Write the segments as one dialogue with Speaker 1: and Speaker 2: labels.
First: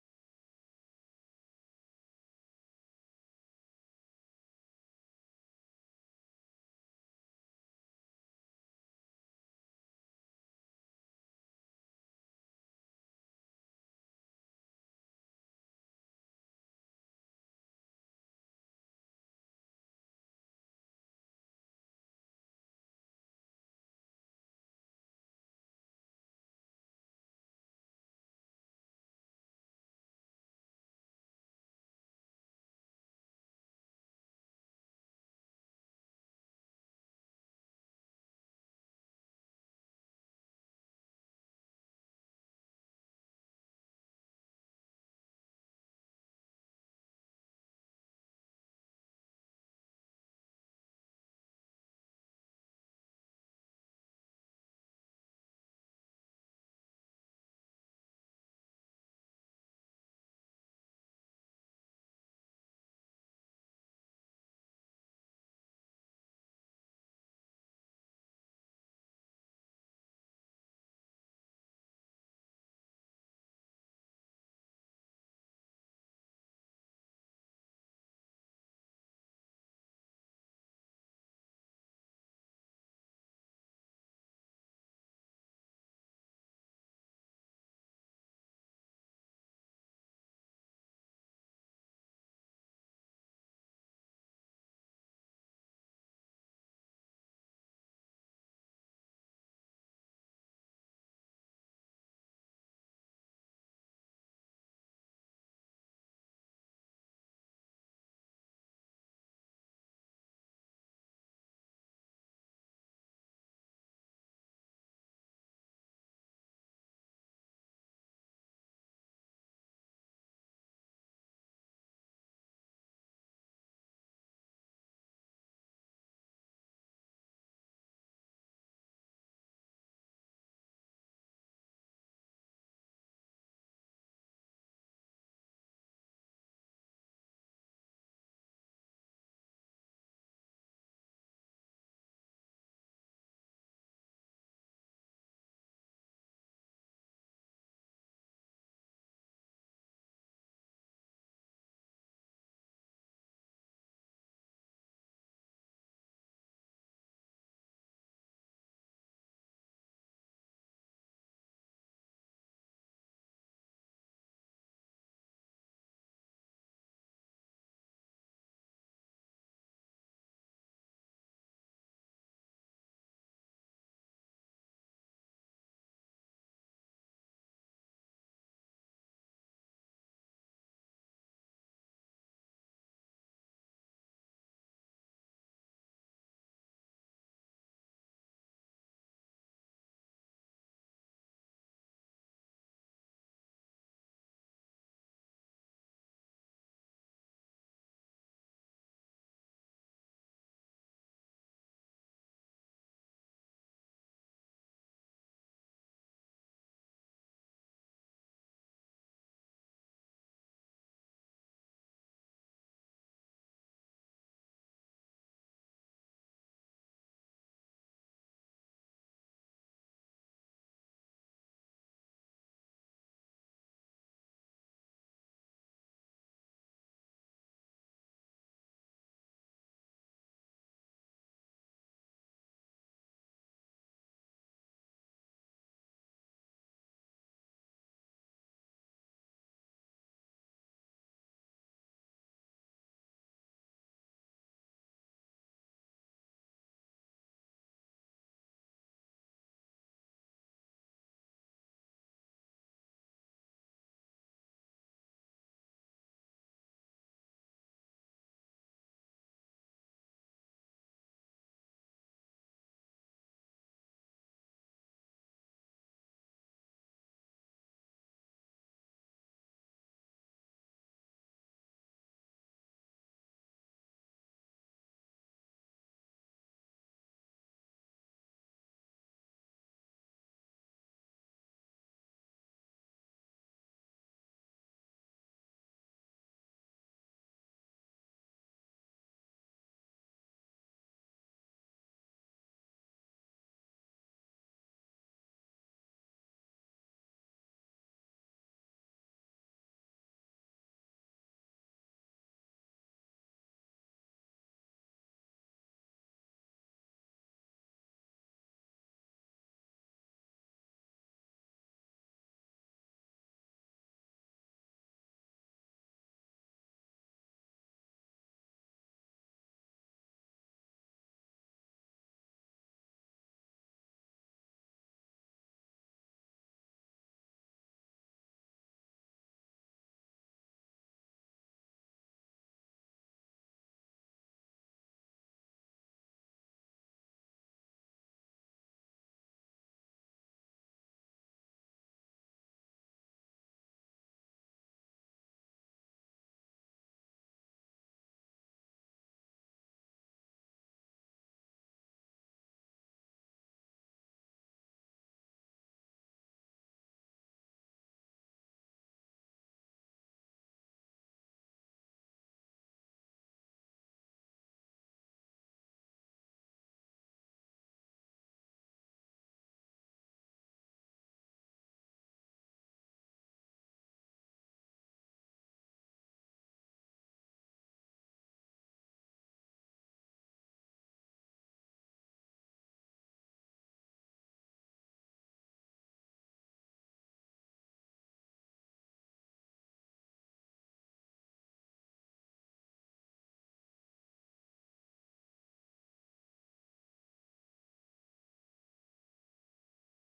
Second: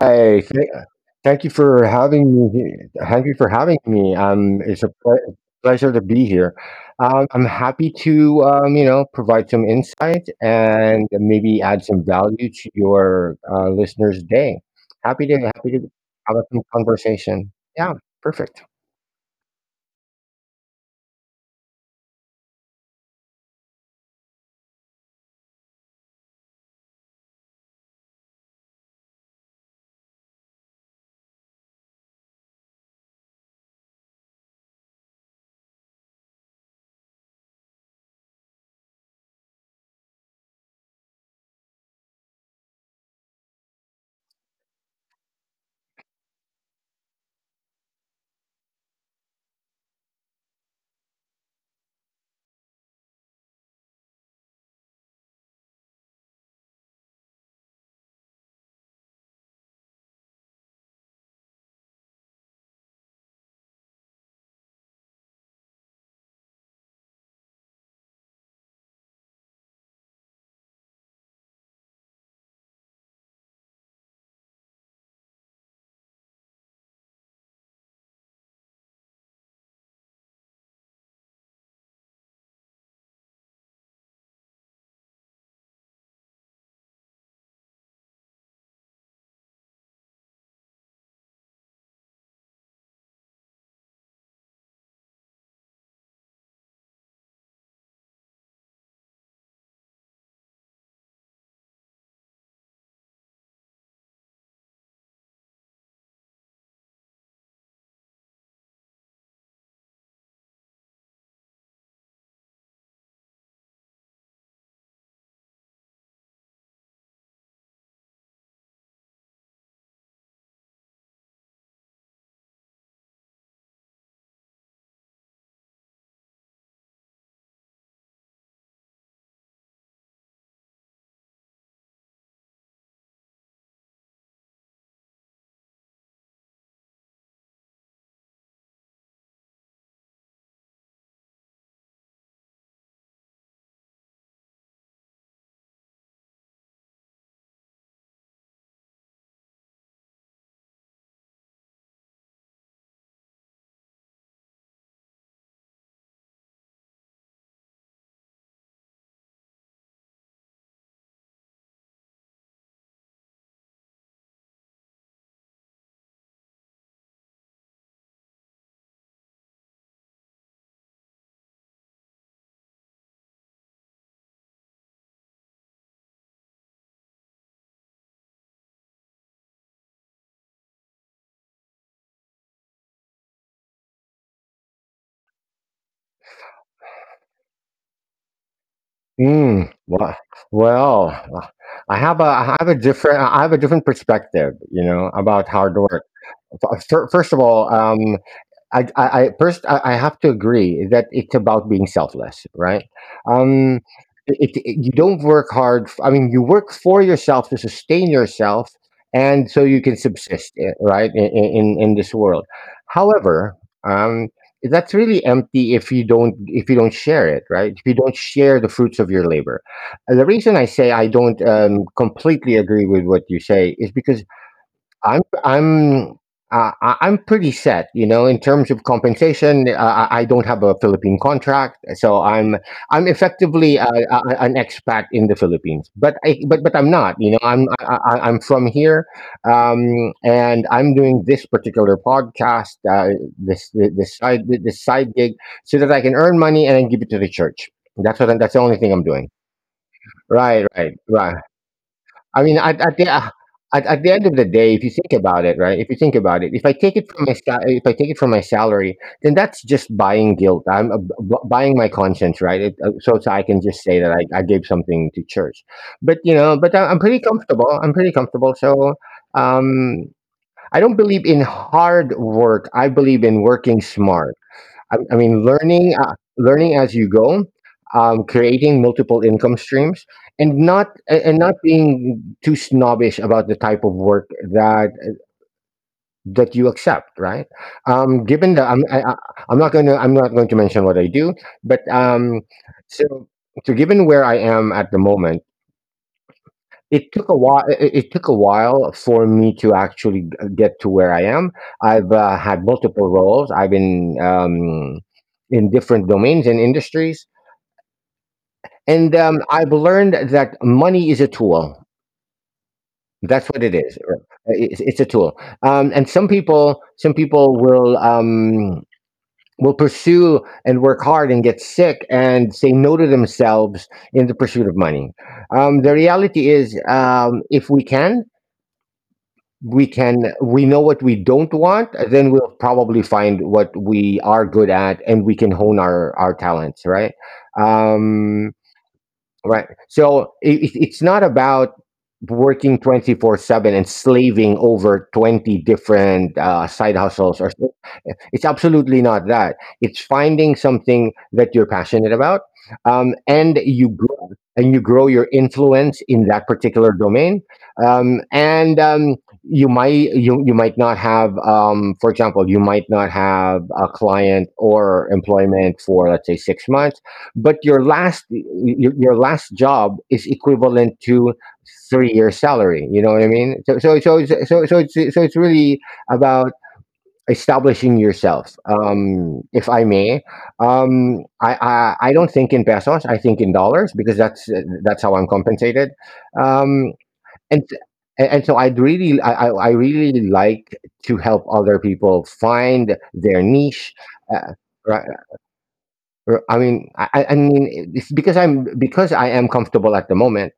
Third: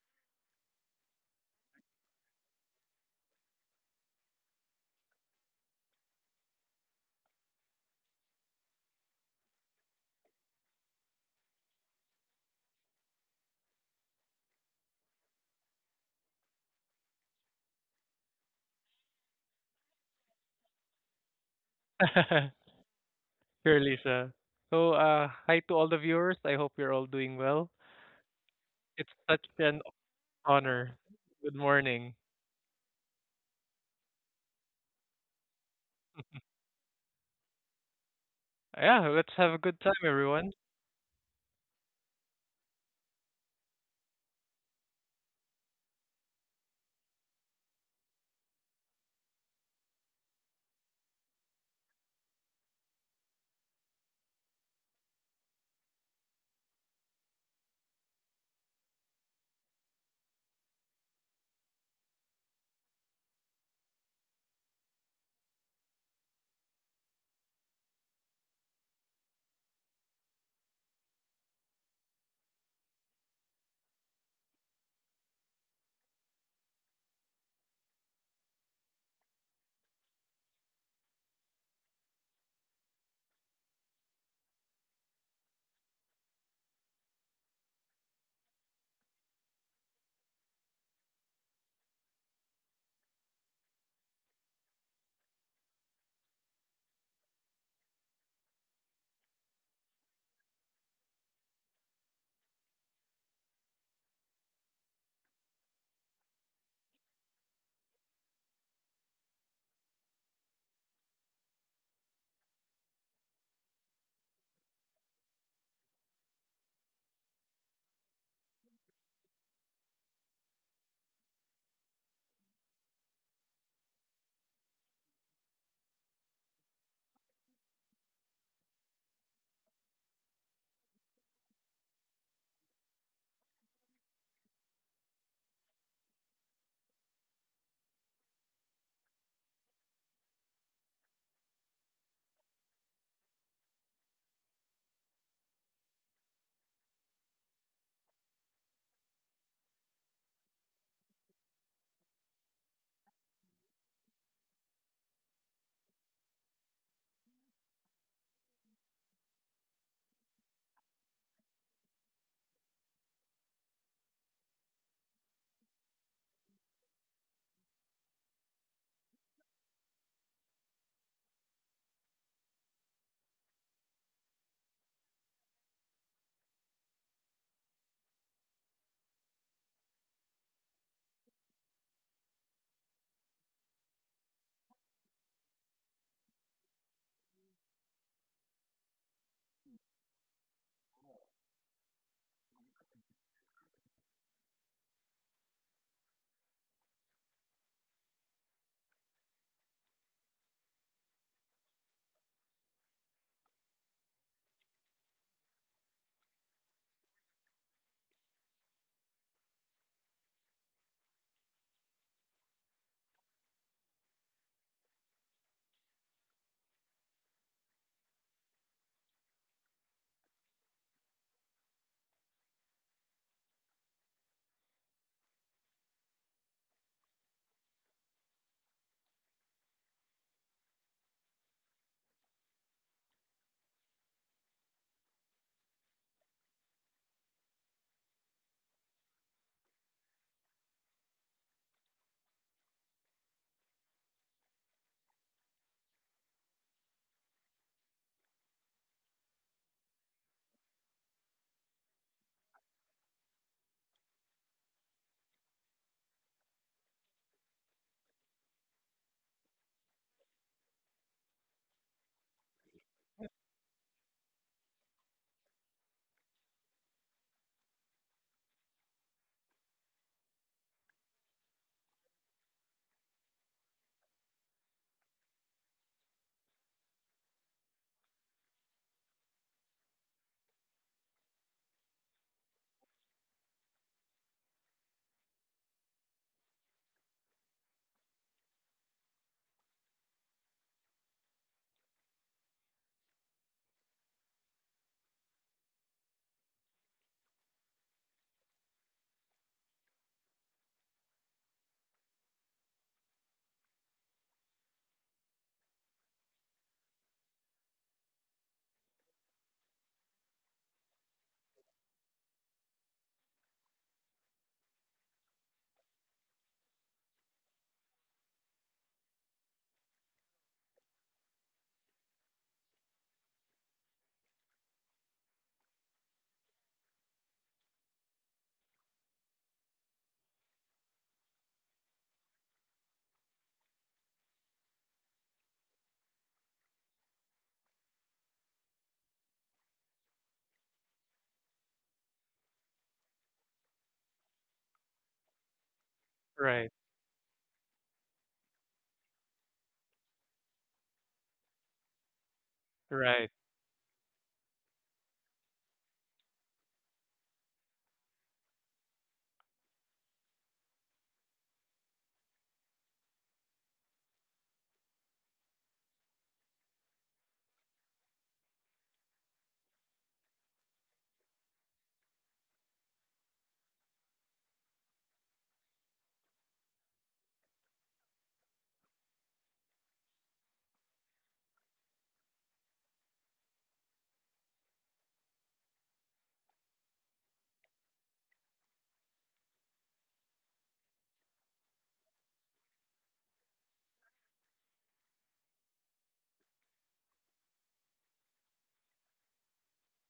Speaker 1: Hi, thank you for having me he Thank you for having me. It's a pleasure to be here. I'm happy to, provide some insight and maybe add some value to your listeners' day. Happy to have a conversation. Yeah, perfect.
Speaker 2: Sure, Lisa. So, hi to all the viewers. I hope you're all doing well. It's such an honor. Good morning. Yeah, let's have a good time, everyone.
Speaker 1: Mm, well, well, I have a different I have a different perspective, about hard work. First of all, I have to agree that it's about being selfless, right? Um, you don't work hard. I mean, you work for yourself to sustain yourself, and so you can subsist, right, in this world. However, um, that's really empty if you don't share it, right? If you don't share the fruits of your labor. And The reason I say I don't completely agree with what you say is because I'm I'm I'm pretty set, in terms of compensation. I don't have a Philippine contract, so I'm effectively an expat in the Philippines. But I'm not. I'm from here, and I'm doing this particular podcast, this side gig, so that I can earn money and then give it to the church. That's the only thing I'm doing. Right, right, right. I mean, at the end of the day, if you think about it, right? If you think about it, if I take it from my sal- if I take it from my salary, then that's just buying guilt. I'm buying my conscience, right? So I can just say that I gave something to church. But I'm pretty comfortable. I'm pretty comfortable. So um, I don't believe in hard work. I believe in working smart. I mean, learning as you go, creating multiple income streams, and not being too snobbish about the type of work that you accept. Right? Given that I'm not going to mention what I do, but so given where I am at the moment, it took a while. It took a while for me to actually get to where I am. I've had multiple roles. I've been in different domains and industries, and I've learned that money is a tool. That's what it is. It's a tool, and some people will pursue and work hard and get sick and say no to themselves in the pursuit of money. The reality is, if we can. We know what we don't want, then we'll probably find what we are good at, and we can hone our talents, right? um Right. So it's not about working 24/7 and slaving over 20 different side
Speaker 2: Right,
Speaker 1: hustles or it's absolutely not that. It's finding something that you're passionate about, and
Speaker 2: right.
Speaker 1: you grow your influence in that particular domain, and you might you, you might not have for example, you might not have a client or employment for, let's say, 6 months, but your last job is equivalent to 3 years salary, you know what I mean? So it's really about establishing yourself. If I may, I don't think in pesos. I think in dollars because that's how I'm compensated. um and and and so I'd really, I really like to help other people find their niche, uh, right? R I mean, It's because I am comfortable at the moment.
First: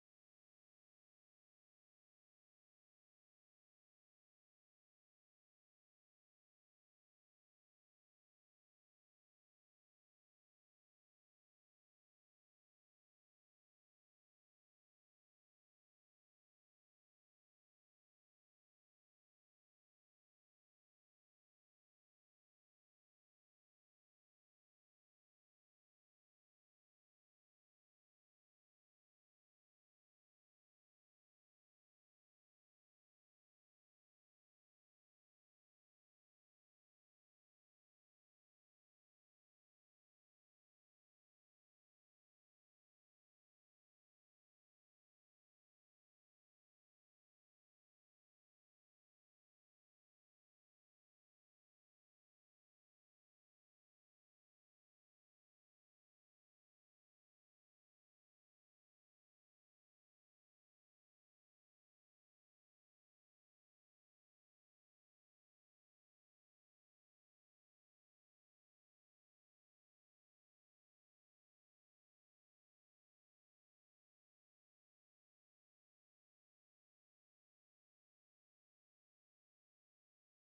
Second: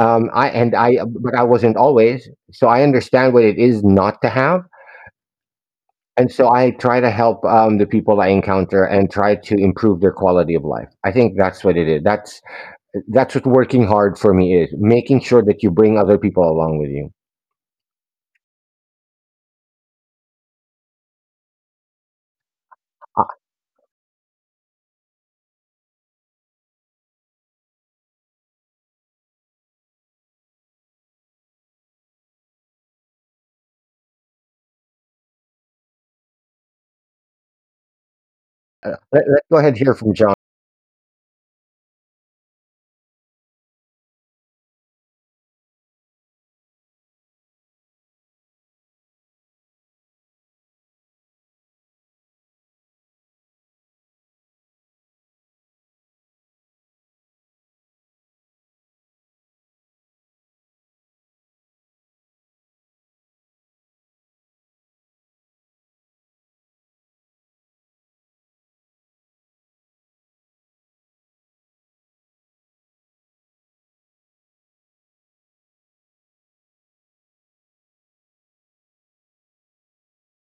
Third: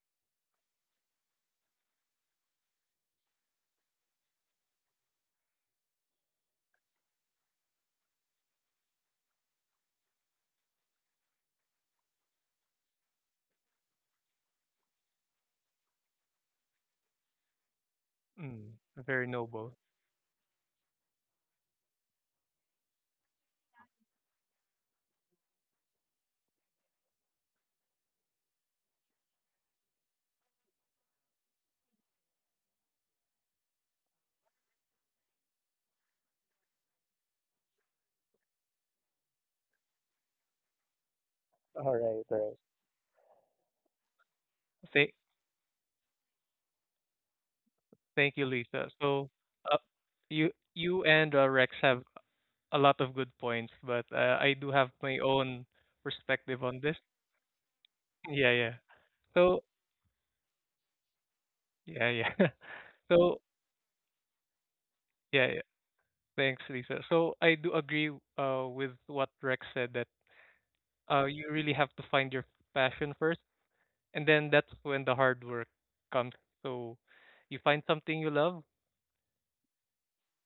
Speaker 1: I and I but I wasn't always, so I understand what it is not to have, and so I try to help, the people I encounter and try to improve their quality of life. I think that's what it is. That's what working hard for me is: making sure that you bring other people along with you.
Speaker 2: Mm, very noble.
Speaker 1: Uh, let's go ahead and hear from John.
Speaker 2: All right, all right. Thank, thank you, Lisa. So, uh, you and Rex have a lot of good points, but I do have my own perspective on this. Yeah, yeah. So, yeah, yeah. So, yeah. Yeah. Thanks, Lisa. So I do agree with what Rex said that you really have to find your passion first, and then that's when the hard work comes. So you find something you love,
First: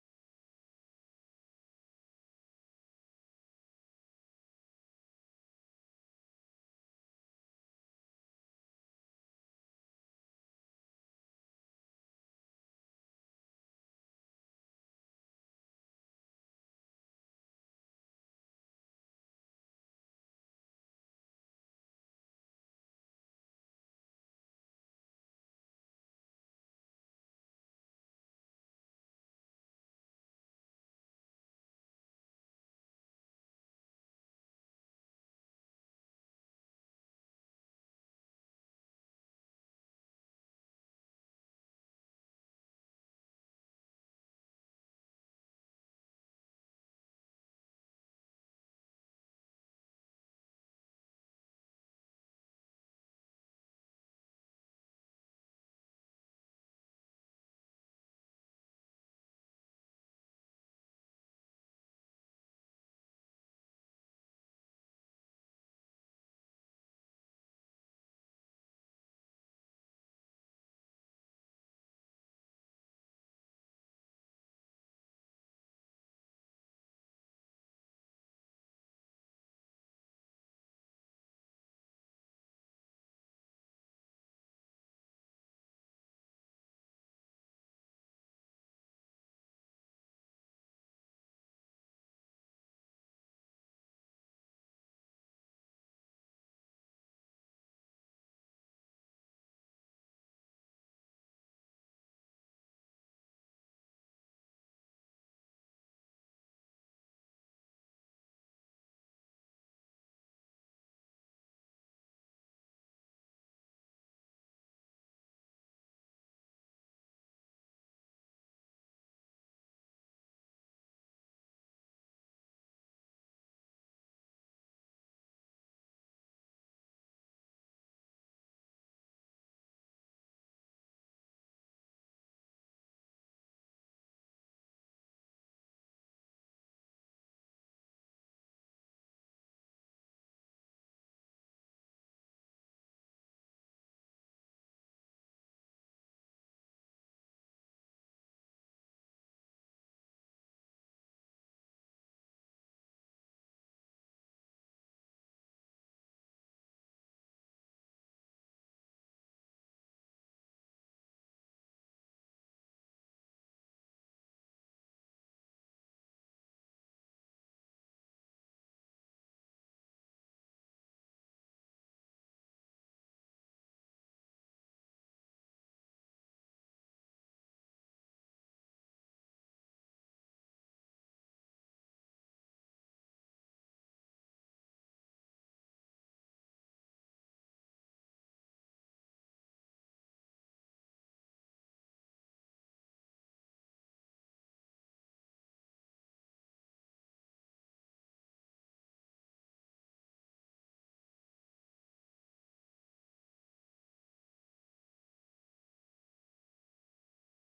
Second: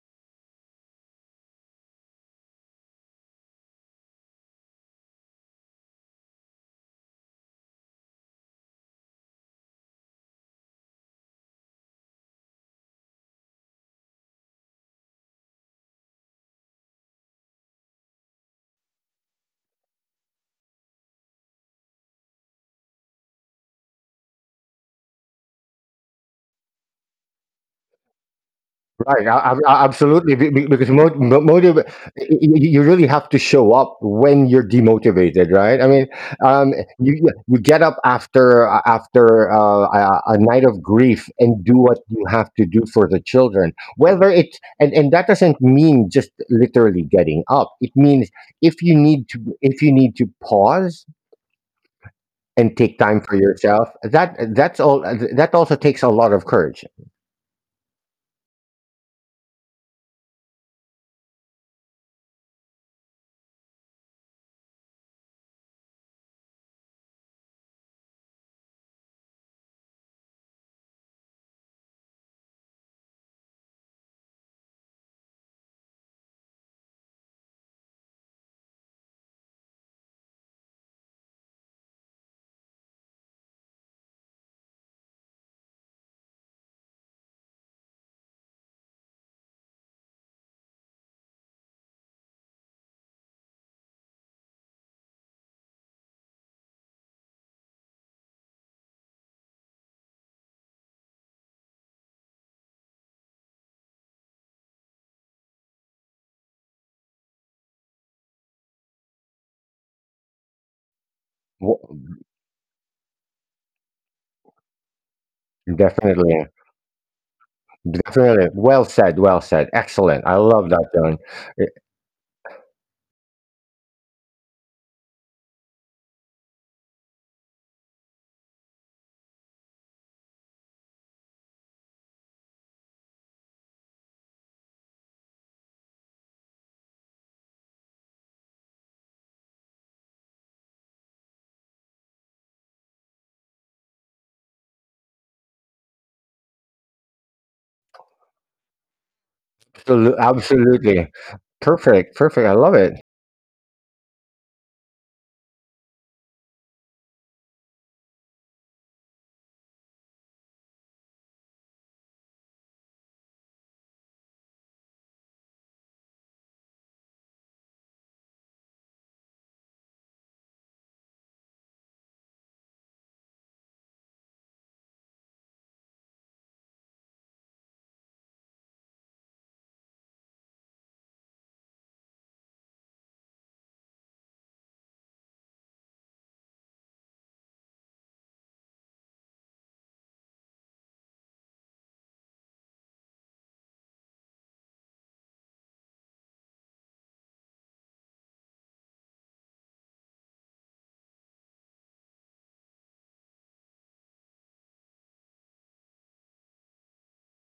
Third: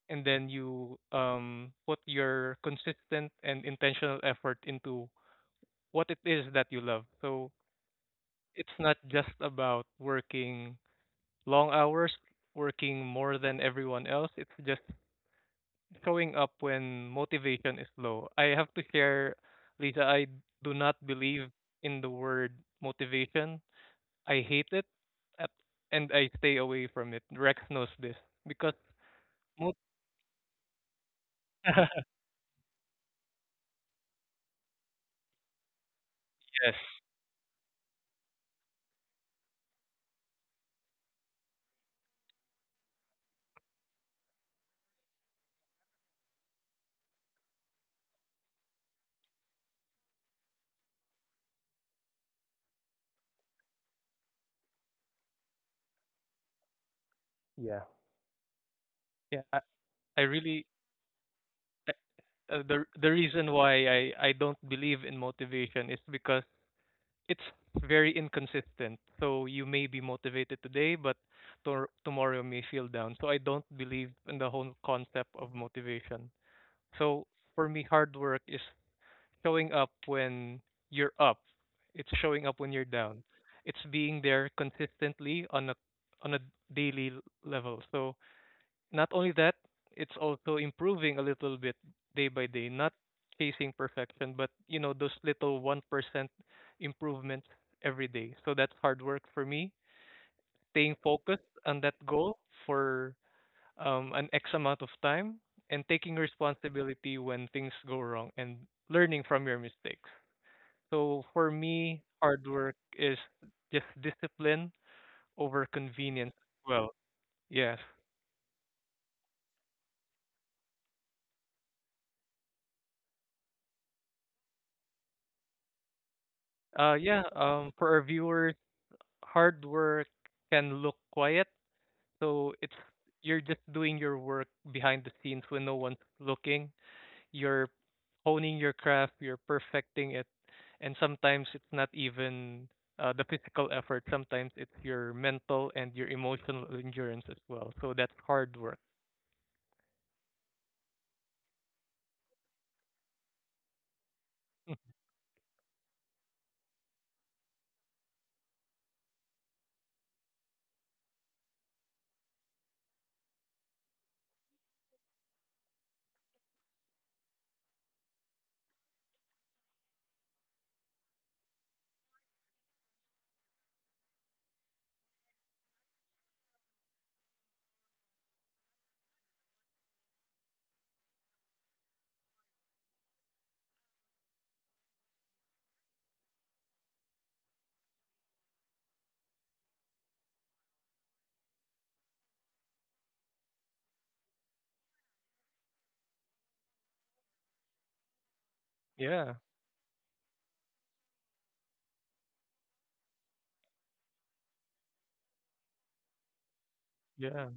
Speaker 2: and then you put your consistent and intentional effort into what it is that you love. So it's not just about working long hours, working more than everyone else. It's just showing up when motivation is low. I have to share, Lisa, I do not believe in the word motivation. I hate it, at, and I stay away from it. Rex knows this because
Speaker 1: Right,
Speaker 2: mot-
Speaker 1: absolutely, because motive,
Speaker 2: yes.
Speaker 1: you really have to show up when you're demotivated, right? I mean, um, you get up after a night of grief and do what you have to do for the children. Whether it's and that doesn't mean just literally getting up. It means if you need to pause and take time for yourself, that's all. That also takes a lot of courage.
Speaker 2: Yeah. Yeah, I really uh, the reason why I don't believe in motivation is because it's very inconsistent. So you may be motivated today, but tomorrow you may feel down. So I don't believe in the whole concept of motivation. So for me, hard work is showing up when you're up. It's showing up when you're down. It's being there consistently on a level. So not only that, it's also improving a little bit day by day, not chasing perfection, but you know, those little 1% improvements every day. So that's hard work for me, staying focused on that goal for an X amount of time and taking responsibility when things go wrong and learning from your mistakes. So for me,
Speaker 1: Wo-
Speaker 2: hard work is just discipline over convenience
Speaker 1: Definitely.
Speaker 2: as well. Yes.
Speaker 1: Definitely. Well said. Well said. Excellent. I love that, John. Eh,
Speaker 2: Yeah. For our viewers, hard work can look quiet, so it's you're just doing your work behind the scenes when no one's looking. You're honing your craft, you're perfecting it, and sometimes it's not even the physical effort. Sometimes it's your mental and your emotional endurance as well. So that's hard work.
Speaker 1: Absolutely. Perfect. Perfect. I love it.
Speaker 2: Yeah, yeah.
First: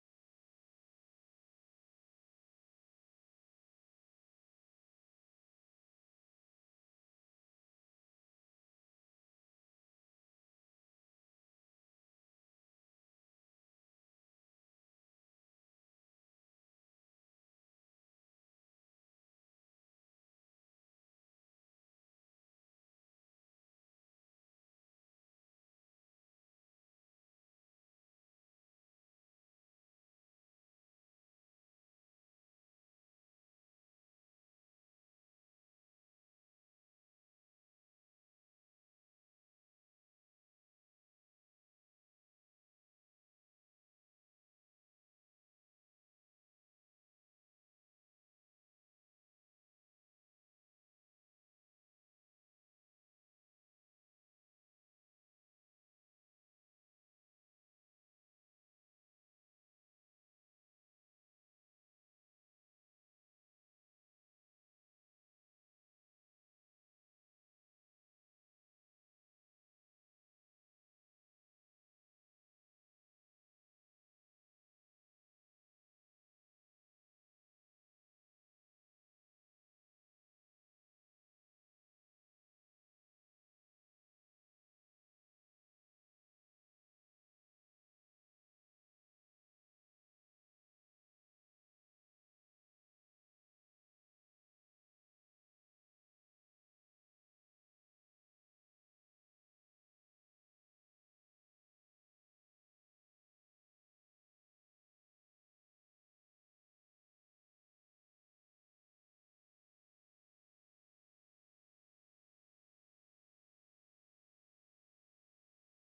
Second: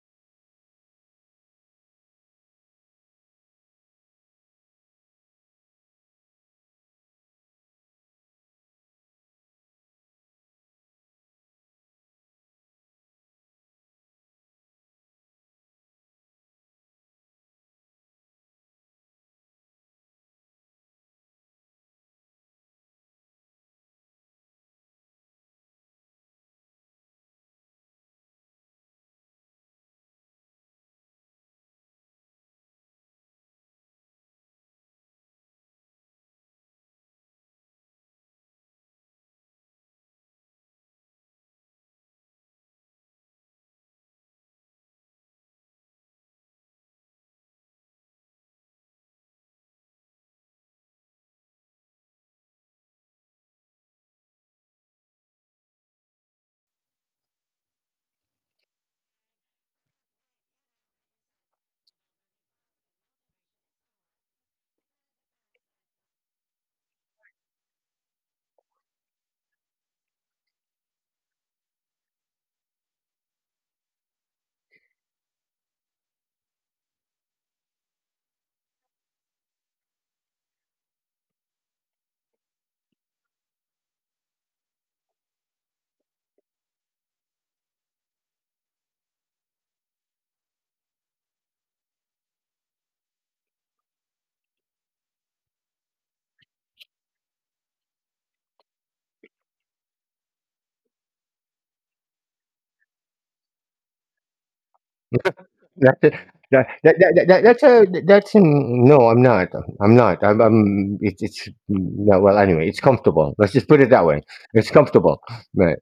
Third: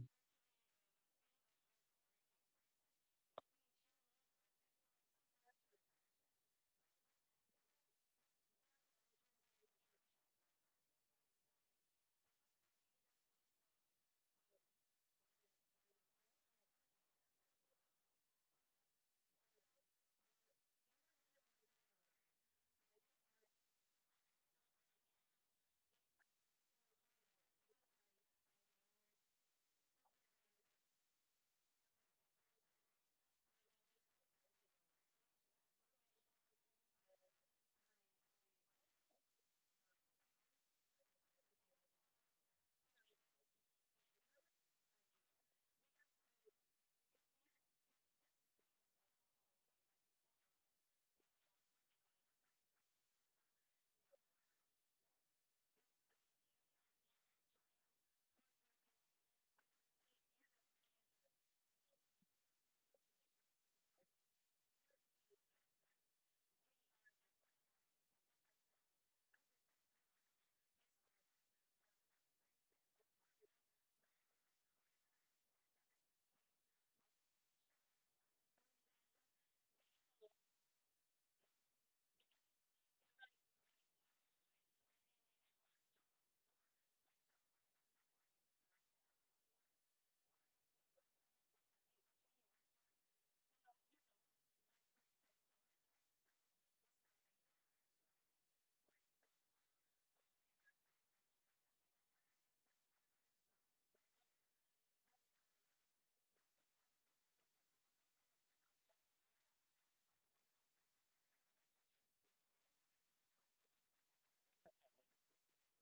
Speaker 1: That, that, that's a that's an, No. I'm not. I'm not. It's no. Well, anyway, it's comfortable. Let's just put it that way. It's comfortable. Right.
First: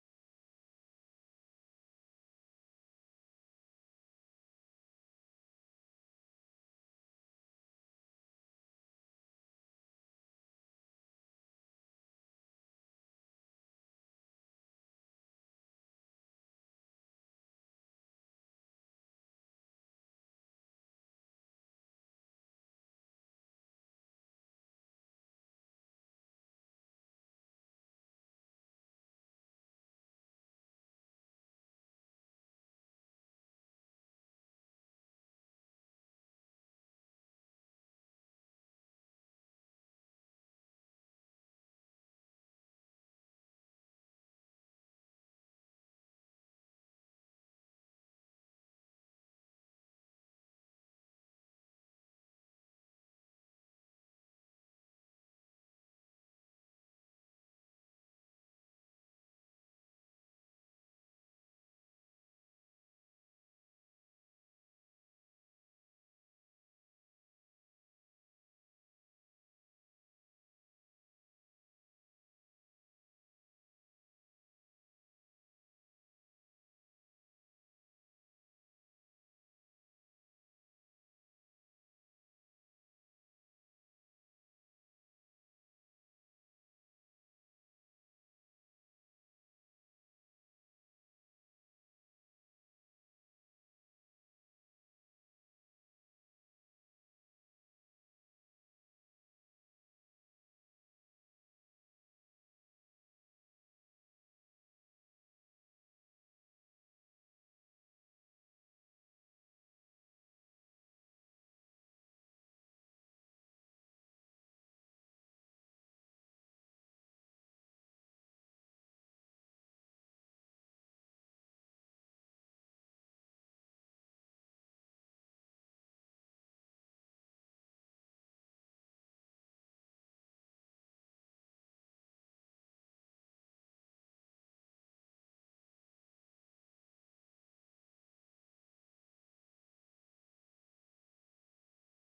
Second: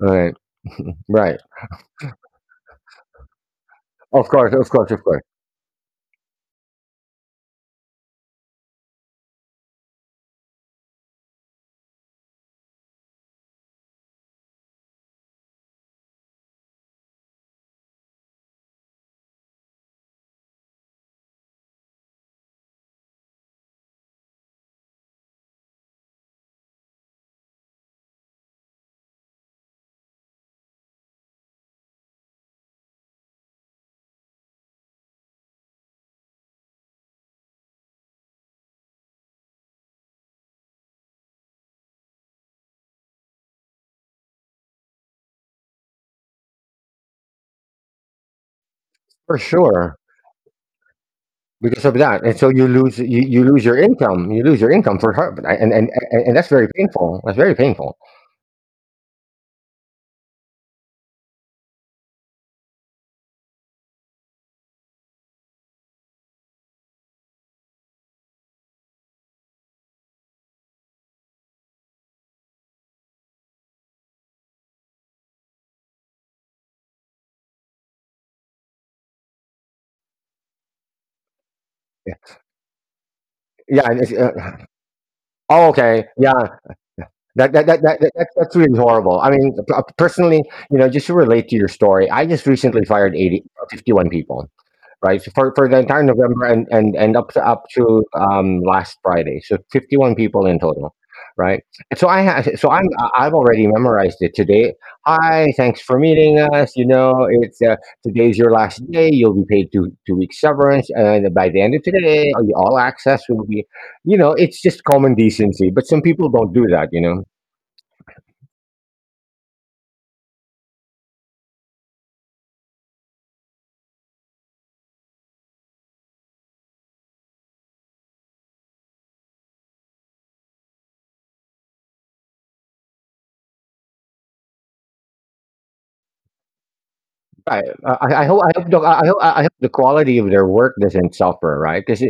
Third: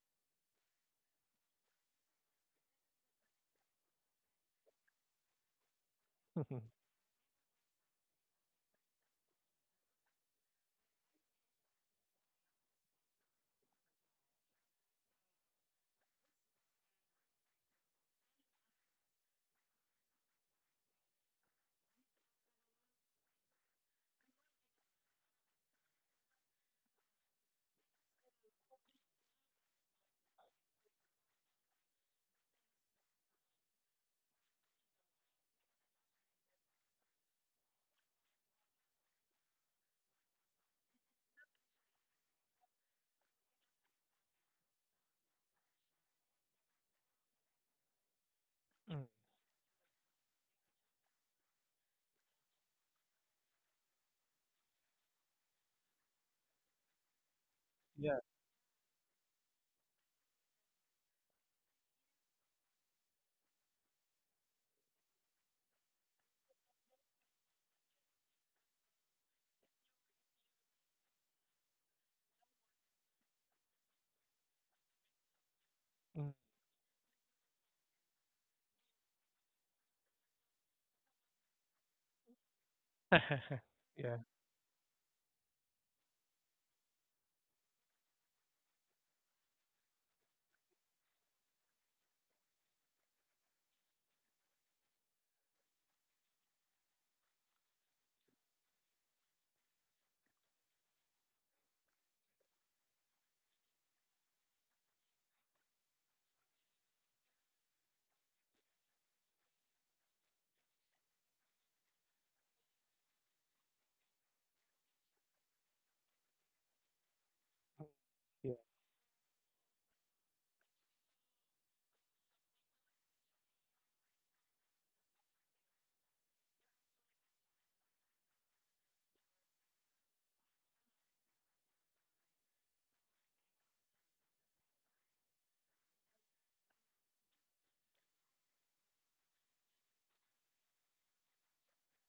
Speaker 1: Right. Right. Of course. Of course. Of course.
Speaker 2: Mm,
Speaker 1: For sure. Because of that, and so you lose your income. You lose your income for her, and that's very painful. That's very painful.
Speaker 2: yeah, mm.
Speaker 1: Yeah, yeah, and
Speaker 2: Yeah,
Speaker 1: oh, okay, yeah, that's really horrible. I mean, p personally, just to relate to your story, I just recently fired 80 51 people, right? So, for the entire November and up to last Friday, so 51 people in total, right? And so I ha- so I'm I- I've already memorized it today. Hi, thanks for meeting us. You know, it's Today's your last day. You'll be paid two weeks severance, and by the end of today, all access will be. You know, it's just common decency, but some people don't do that. You know.
Speaker 2: yeah,
Speaker 1: Right. I hope the quality of their work doesn't suffer, right. Right? 'Cause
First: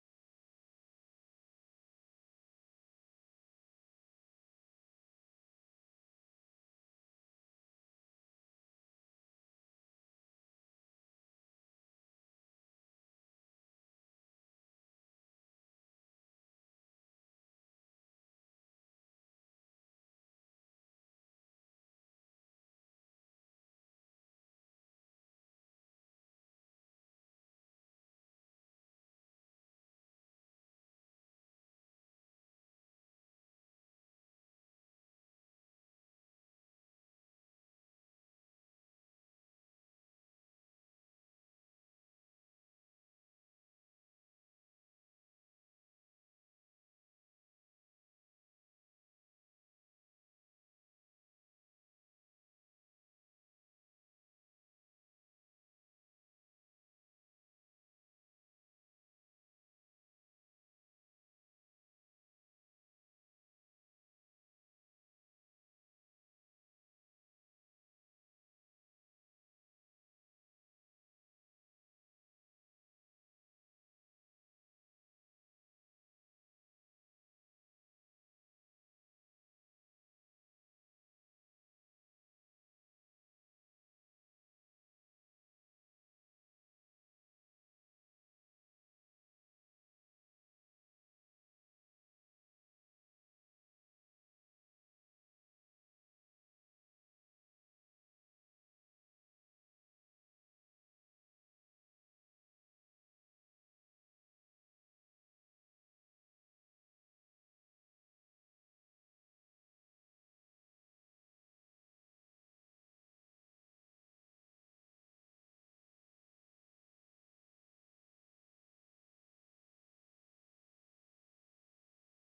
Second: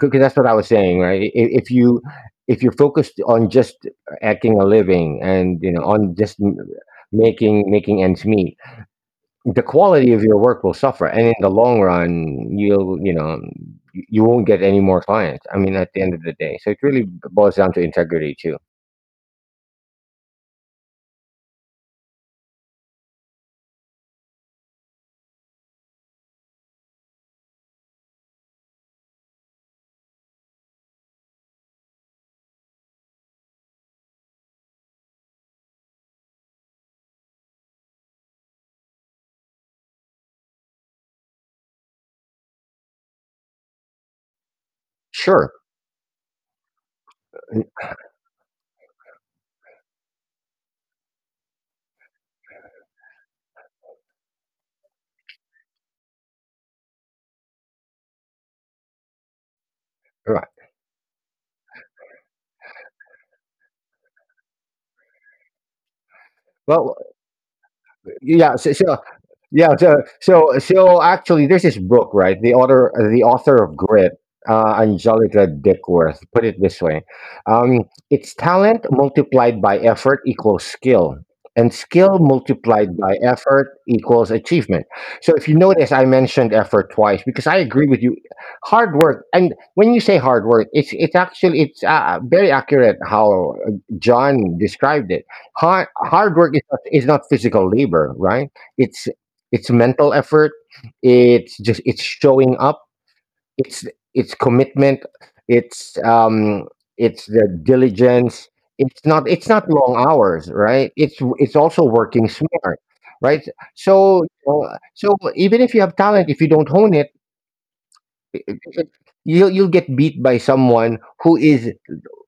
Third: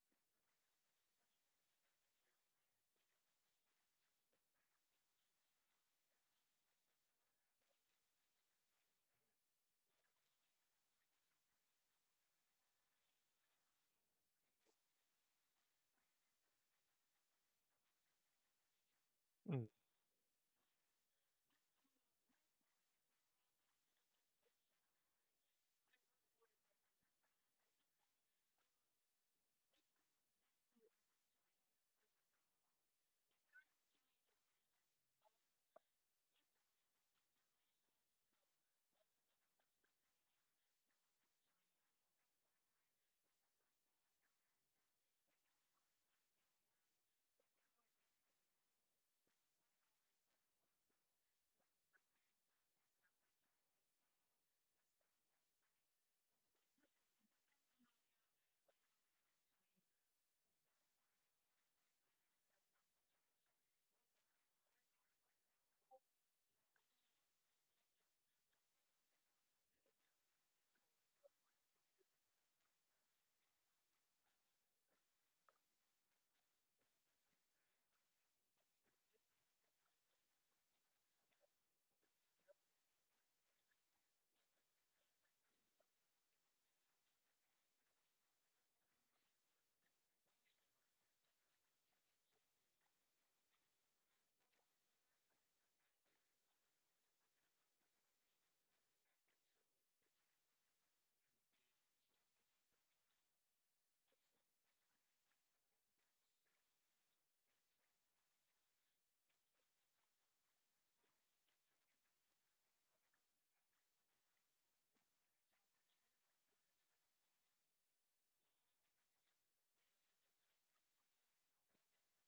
Speaker 1: Because that's what I was saying, right? I if you if you're focused on just acting a living and, on just m making making ends meet, the quality of your work will suffer, and in the long run, you won't get any more clients, I mean, at the end of the day. So it really boils down to integrity too.
Speaker 2: mm,
Speaker 1: Sure. Right. Well, yeah, yeah so so, actually there's this book, right? The author of Grit, Angelica Dickworth, put it this way: um, it's talent multiplied by effort equals skill, and skill multiplied by effort equals achievement. So if you notice, I mentioned effort twice, because I agree with you. Hard work, and when you say hard work, it's actually it's very accurate how John described it. Hard work is not physical labor, right? It's it's mental effort. It's just it's showing up. it's it's commitment. It's um it's the diligence. It's not long hours, right? It's also working smart, right. So uh, so even if you have talent, if you don't hone it, you'll get beat by someone who is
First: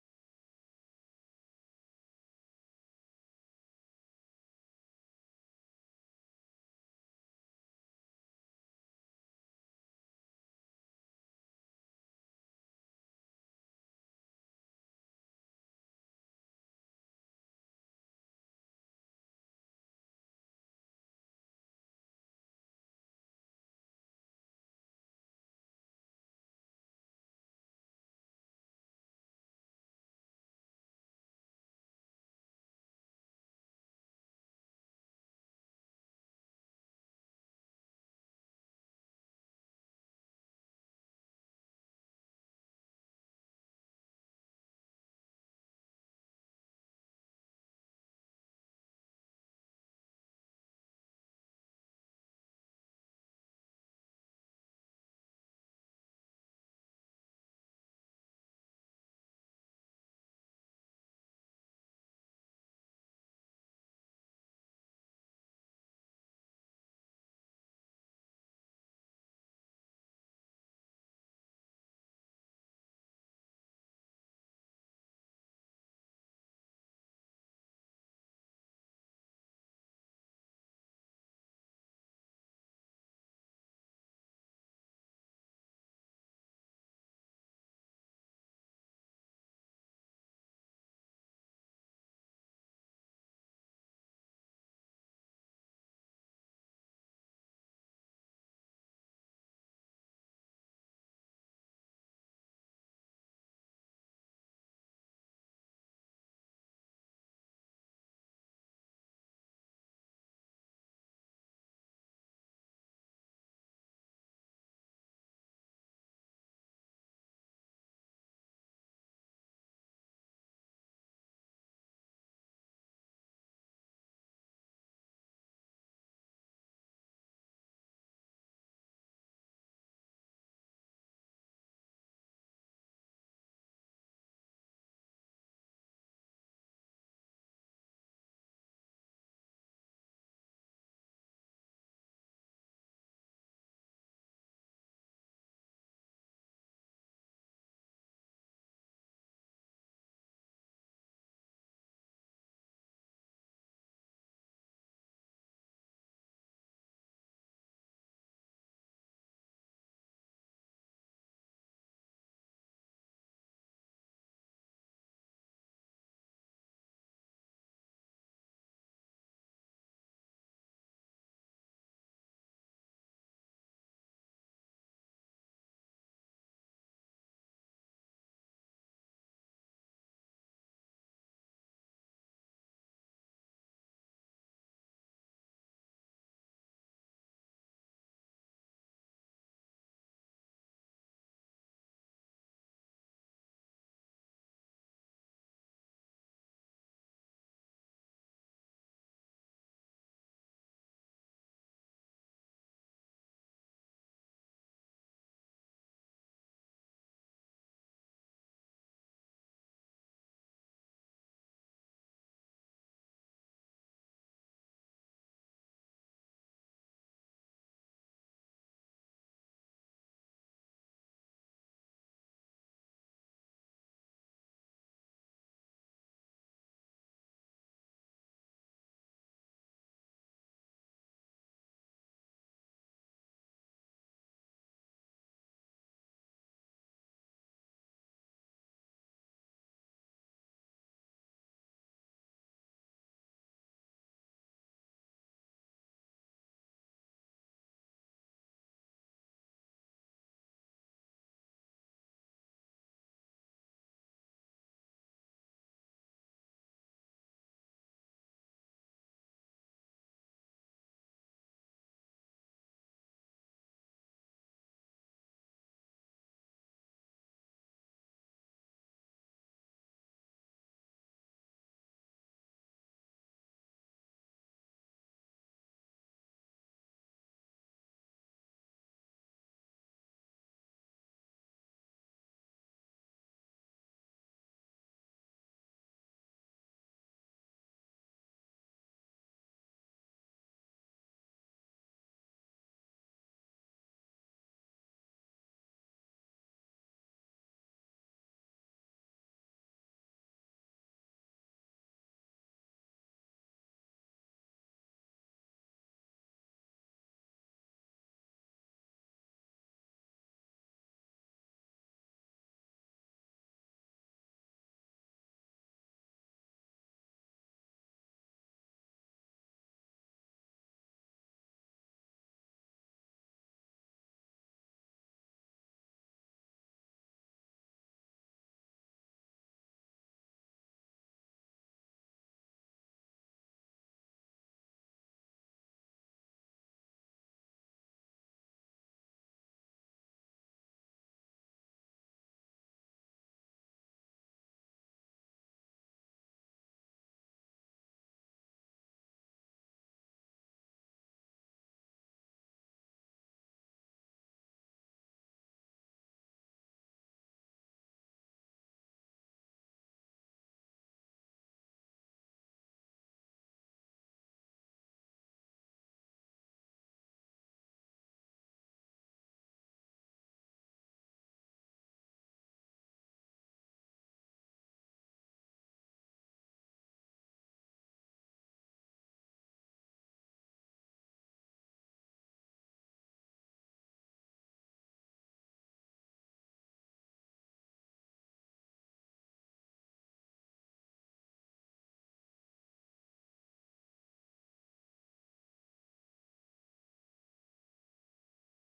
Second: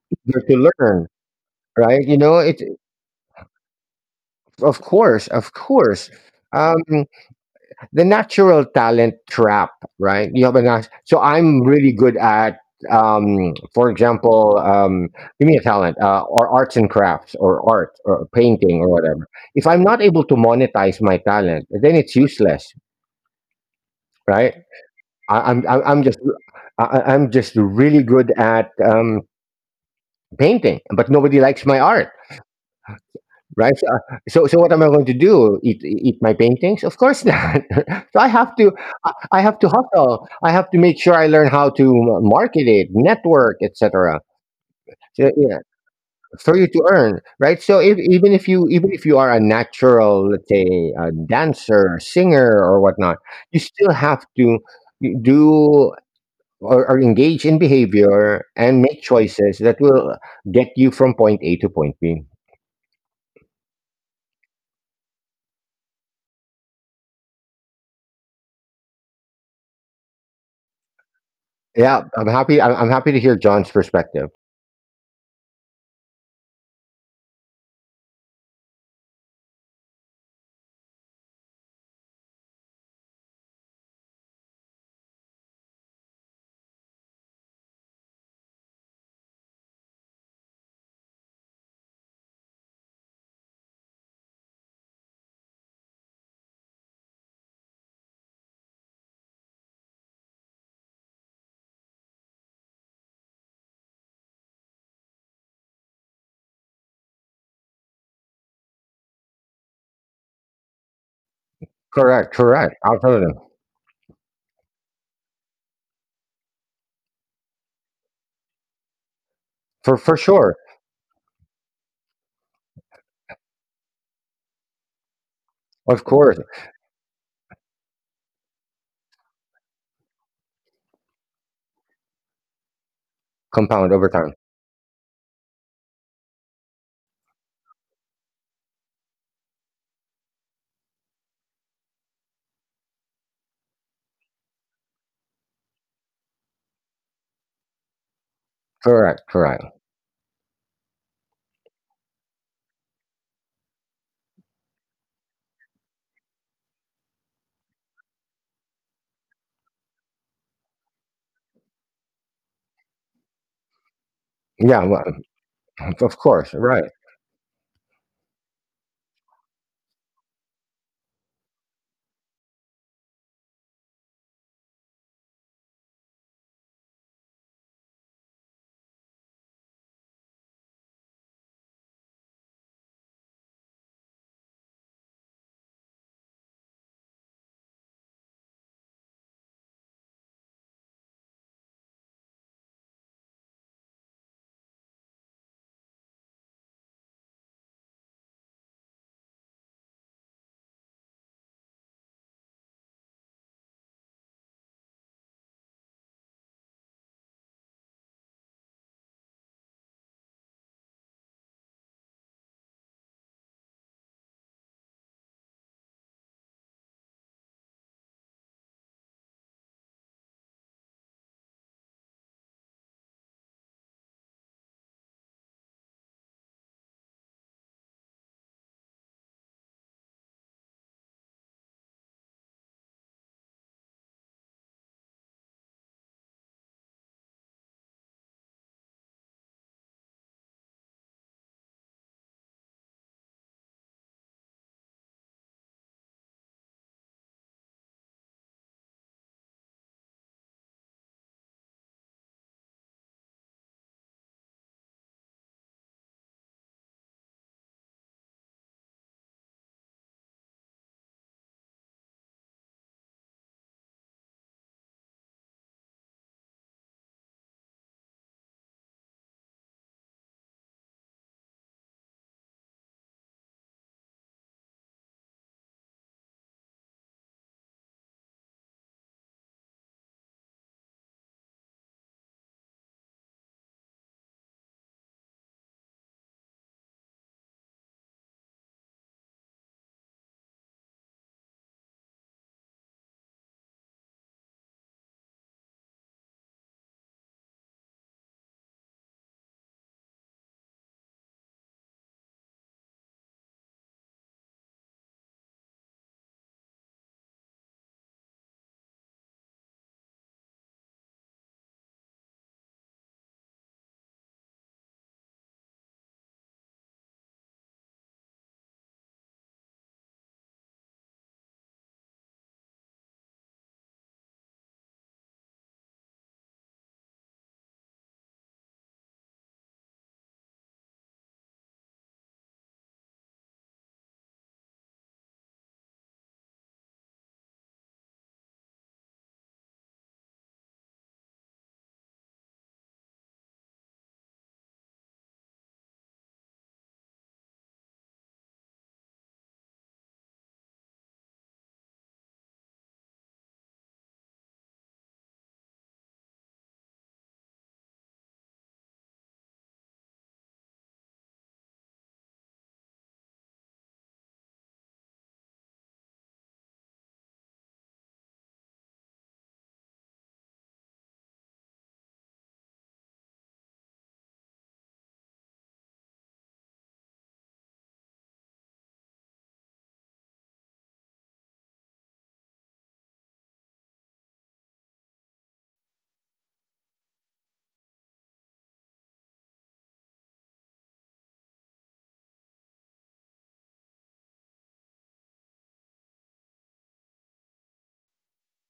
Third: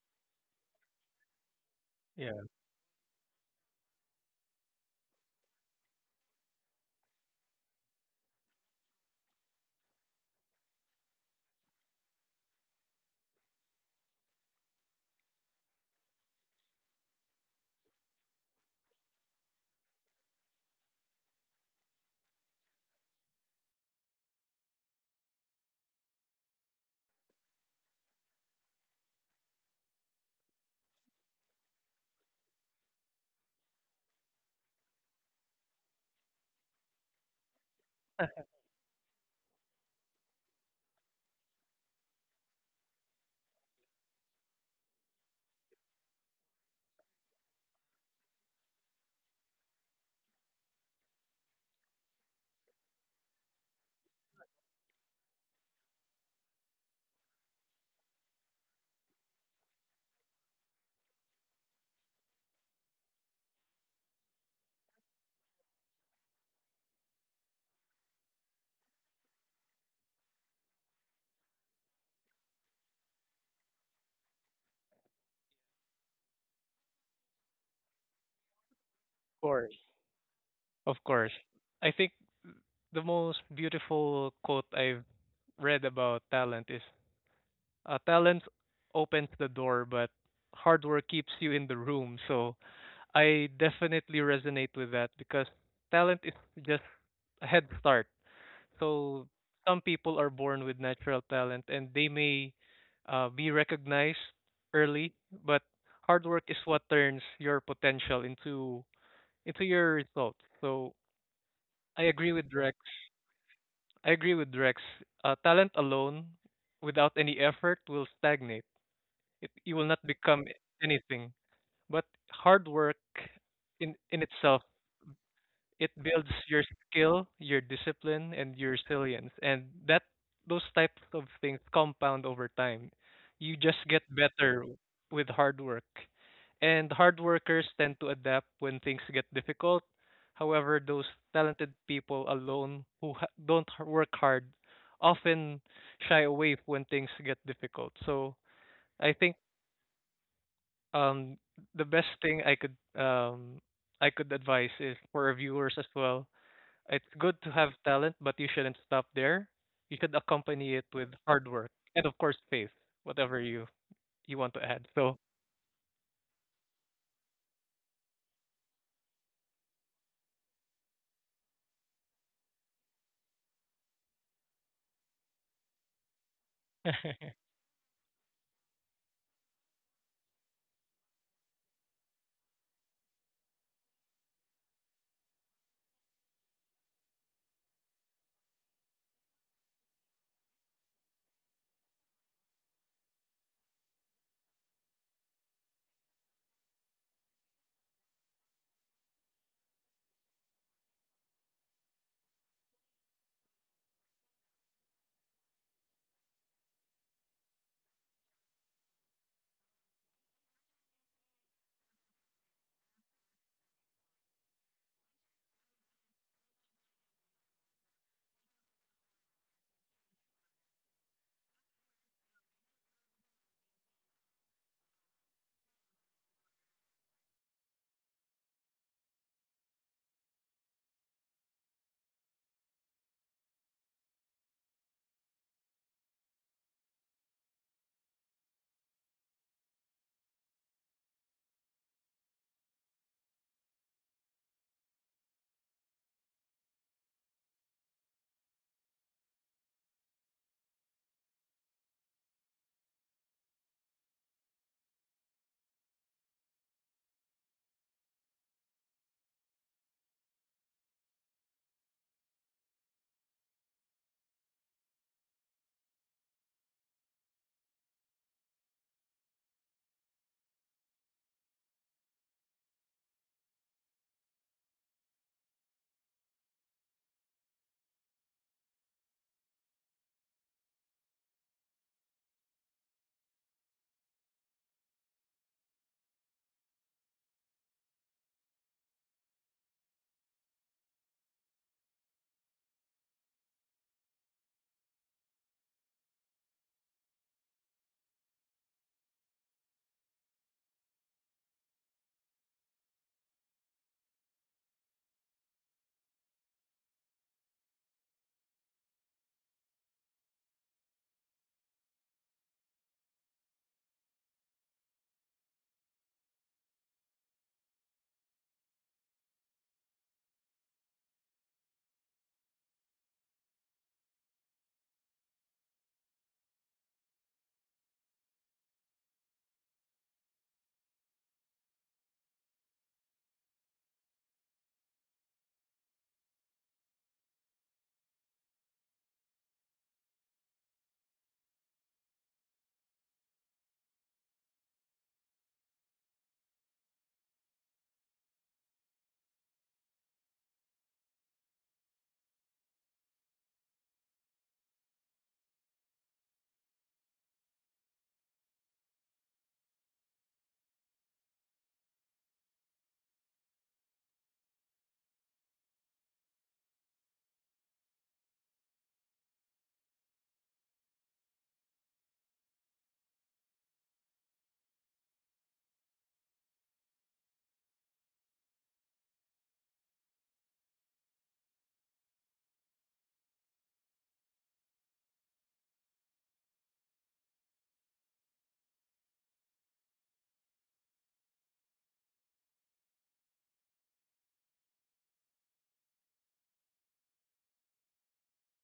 Speaker 1: eager to learn, right? You
Speaker 2: yeah.
Speaker 1: know
Speaker 2: Of
Speaker 1: it. Of course, of course. um the natural talent trap, right? You have a nat- so I'm really good at, for example, give me a talent, or arts and crafts or art or painting or whatever. If I'm not able to monetize my talent, then it's useless, right? I, I'm I'm I'm just I'm just really good at painting, but nobody likes my art. Right? So what am I going to do? Eat my paintings? Of course not. So I have to hustle. I have to make sure I learn how to market it, network, etc. So, yeah, for you to earn, right? So if, even if you are a natural, let's say, a dancer, singer, or whatnot, you still have to do, or engage in behavior and make choices that will get you from point A to point B. Yeah, I'm happy. I'm happy to hear John's perspective.
Speaker 2: course, of course. I think the most beautiful quote I've read about talent is talent opens the door, but hard work keeps you in the room. So I definitely resonate with that because talent is just a head start. So some people are born with natural talent and they may be recognized early, but hard work is what turns your potential into your results. So I agree
Speaker 1: Correct,
Speaker 2: with
Speaker 1: correct.
Speaker 2: Rex.
Speaker 1: Absolutely.
Speaker 2: I agree with Rex. Talent alone, without any effort, will stagnate. You will
Speaker 1: For
Speaker 2: not
Speaker 1: for
Speaker 2: become
Speaker 1: sure.
Speaker 2: anything. But hard work in itself it
Speaker 1: Of
Speaker 2: builds
Speaker 1: course.
Speaker 2: your skill, your discipline, and your resilience. And that those types of things compound over time. You just
Speaker 1: Compound
Speaker 2: get
Speaker 1: over time.
Speaker 2: better with hard work. And hard workers tend to adapt when things get difficult. However, those talented people alone who don't work hard often shy away when things get difficult. So I
Speaker 1: Correct,
Speaker 2: think
Speaker 1: correct.
Speaker 2: um, the best thing I could advise is for our viewers as well it's good to have talent, but you shouldn't stop there. You should accompany it with hard work and of course faith, whatever you want to
Speaker 1: Yeah,
Speaker 2: add.
Speaker 1: well,
Speaker 2: So
Speaker 1: of course. Right.
Speaker 2: yeah,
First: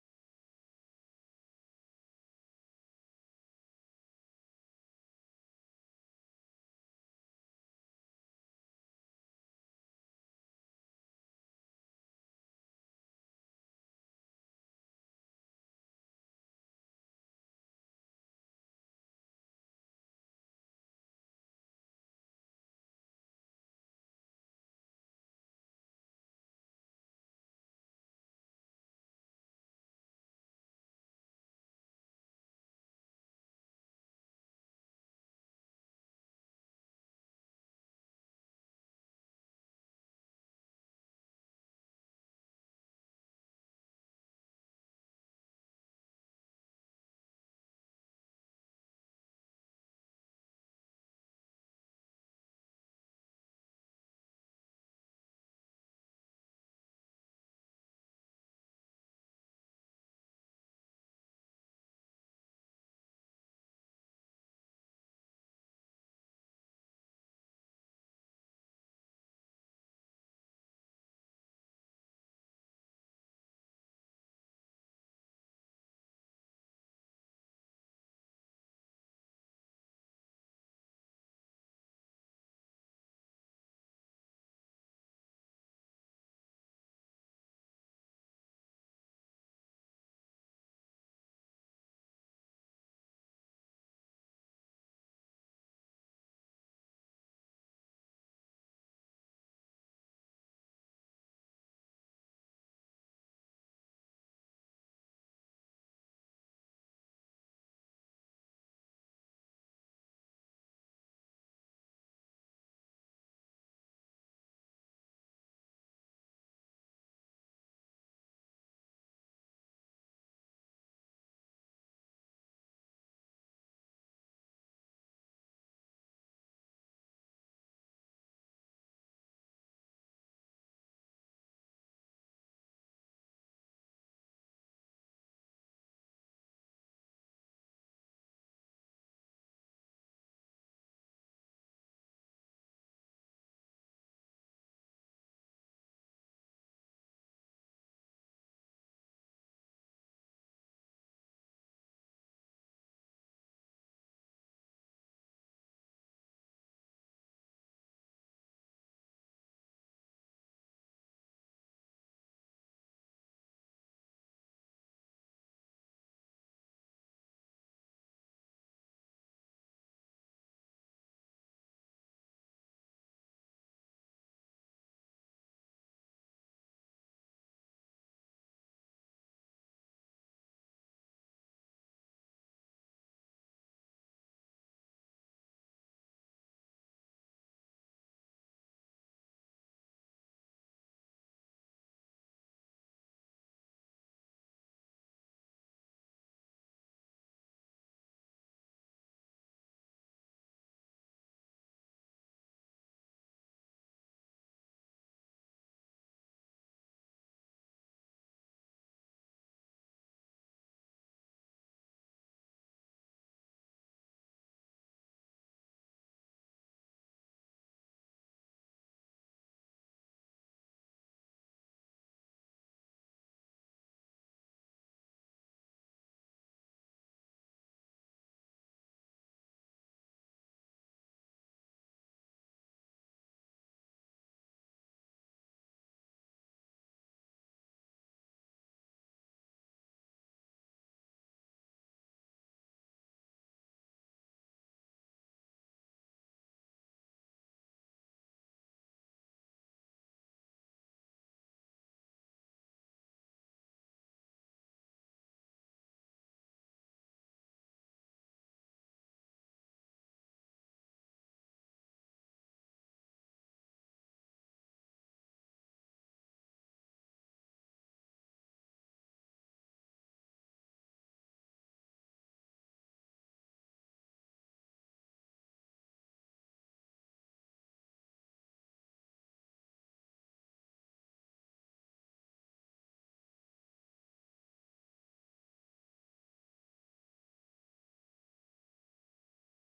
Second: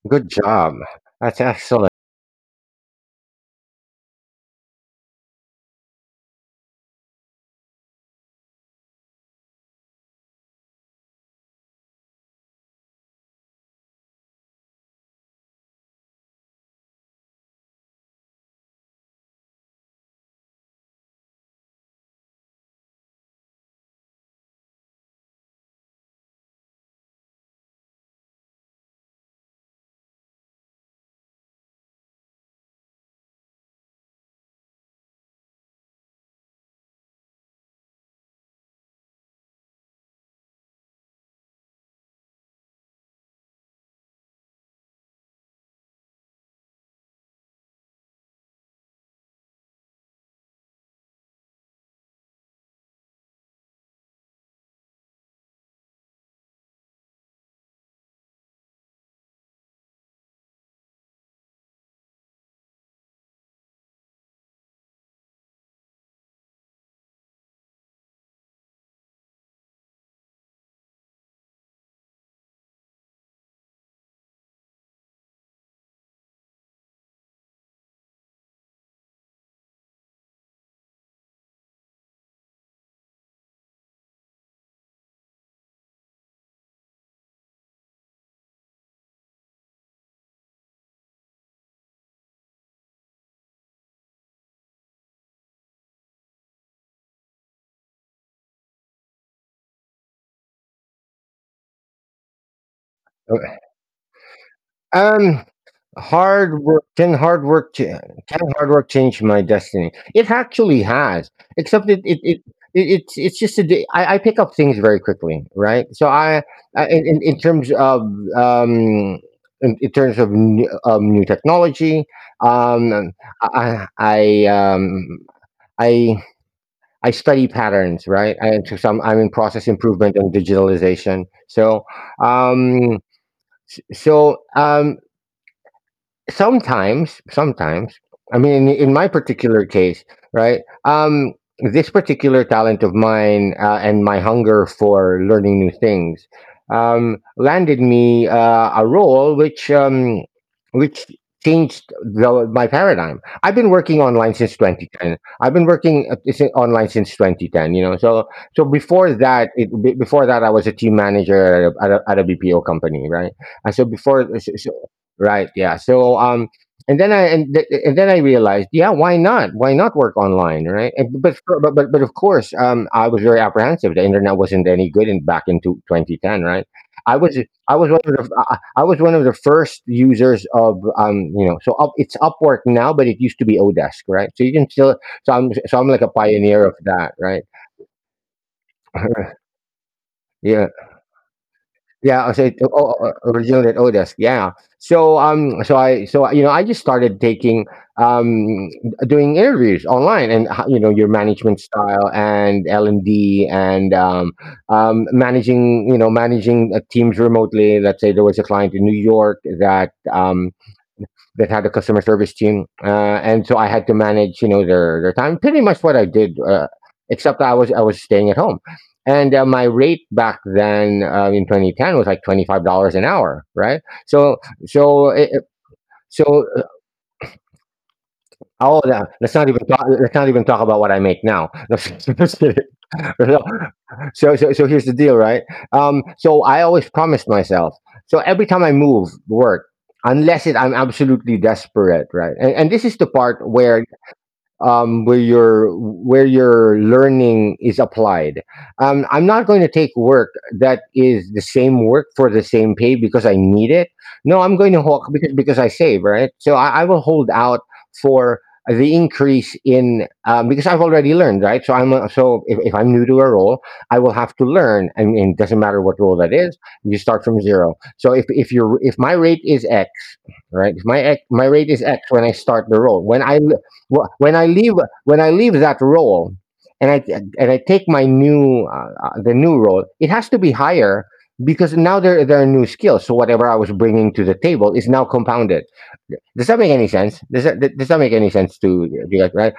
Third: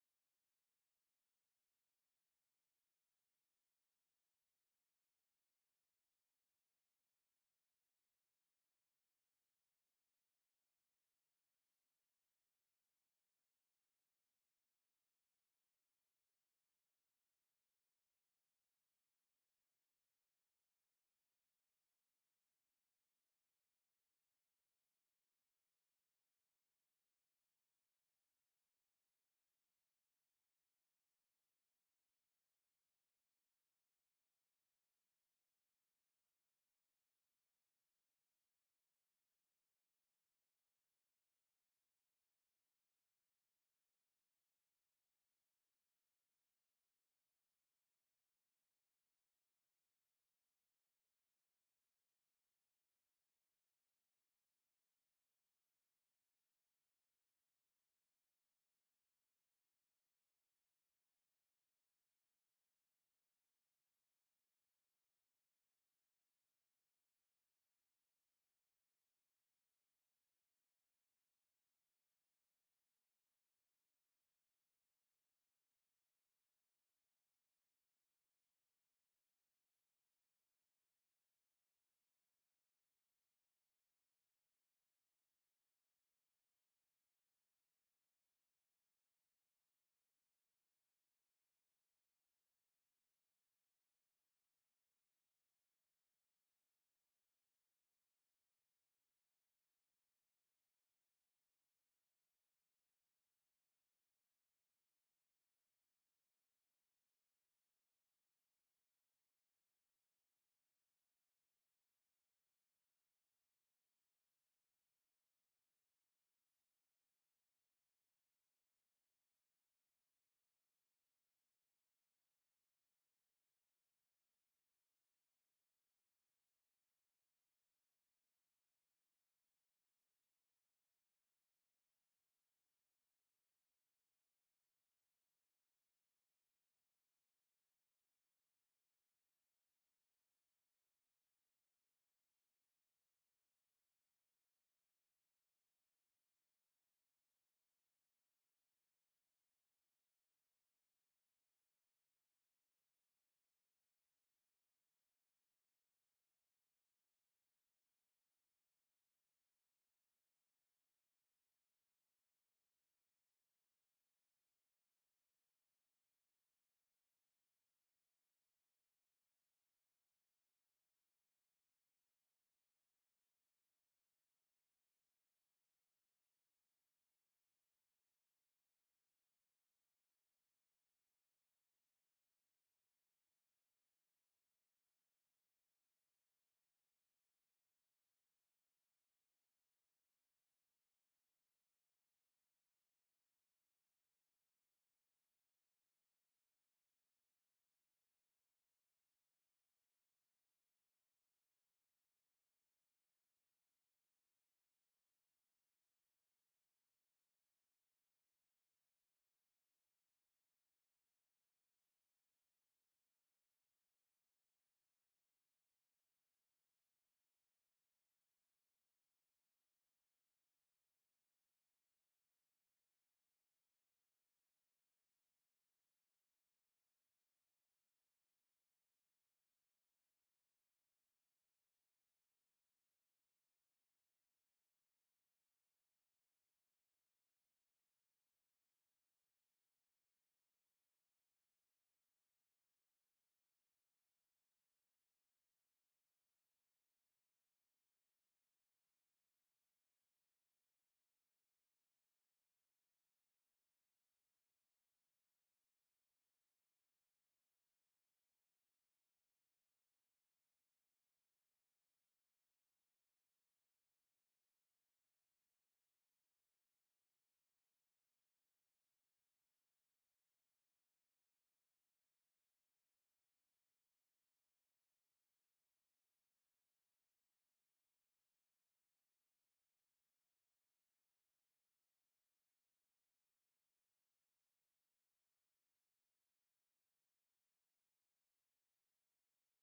Speaker 1: Good job. That's excellent. Um, hard work can hard work ch- can hard work change my destiny? It actually has. Except it's just a di- I pick up things very quickly, right? So I um in terms of new technology, um I I I, um I I study patterns, right? I, to some I'm in process improvement and digitalization. Um so, sometimes I mean, in my particular case, right, this particular talent of mine, and my hunger for learning new things landed me, a role which changed my paradigm. I've been working online since 2010. I've been working is- Online since 2010, you know. So before that, before that, I was a team manager at a bpo company, right. and so before so, so Right. Yeah. So, and then I realized, yeah, why not? Why not work online, right? And, but, for- but but of course, I was very apprehensive. The internet wasn't any good in back in 2010, right? I was I was one of the I was one of the first users of, you know, so, it's Upwork now, but it used to be Odesk, right. So you can still... so I'm like a pioneer of that, right. Yeah. Yeah, I said, oh, o originally at Odesk, yeah. So, so you know, I just started taking, um, doing interviews online, and, you know, your management style and L&D, and, managing, you know, managing, teams remotely. Let's say there was a client in New York that had a customer service team, and so I had to manage, you know, their time. Pretty much what I did. Except I was staying at home, and, my rate back then, in 2010 was like $25 an hour, right? So it, it- so all that. Let's not even talk. Let's not even talk about what I make now. No, just kidding. No. So here's the deal, right? So I always promised myself. So every time I move work, unless it, I'm absolutely desperate, right? And this is the part where, where your learning is applied. I'm not going to take work that is the same work for the same pay because I need it. No, I'm going to hold, because I save, right. So, I will hold out for the increase in, because I've already learned, right. So if I'm new to a role, I will have to learn. I mean, it doesn't matter what role that is. You start from zero. So if my rate is X, right? My rate is X when I start the roll. When I l- wh- when I leave When I leave that roll, and, I take my new, the new roll, it has to be higher because now, there are new skills. So whatever I was bringing to the table is now compounded. Does that make any sense? Does that make any sense to you guys, right?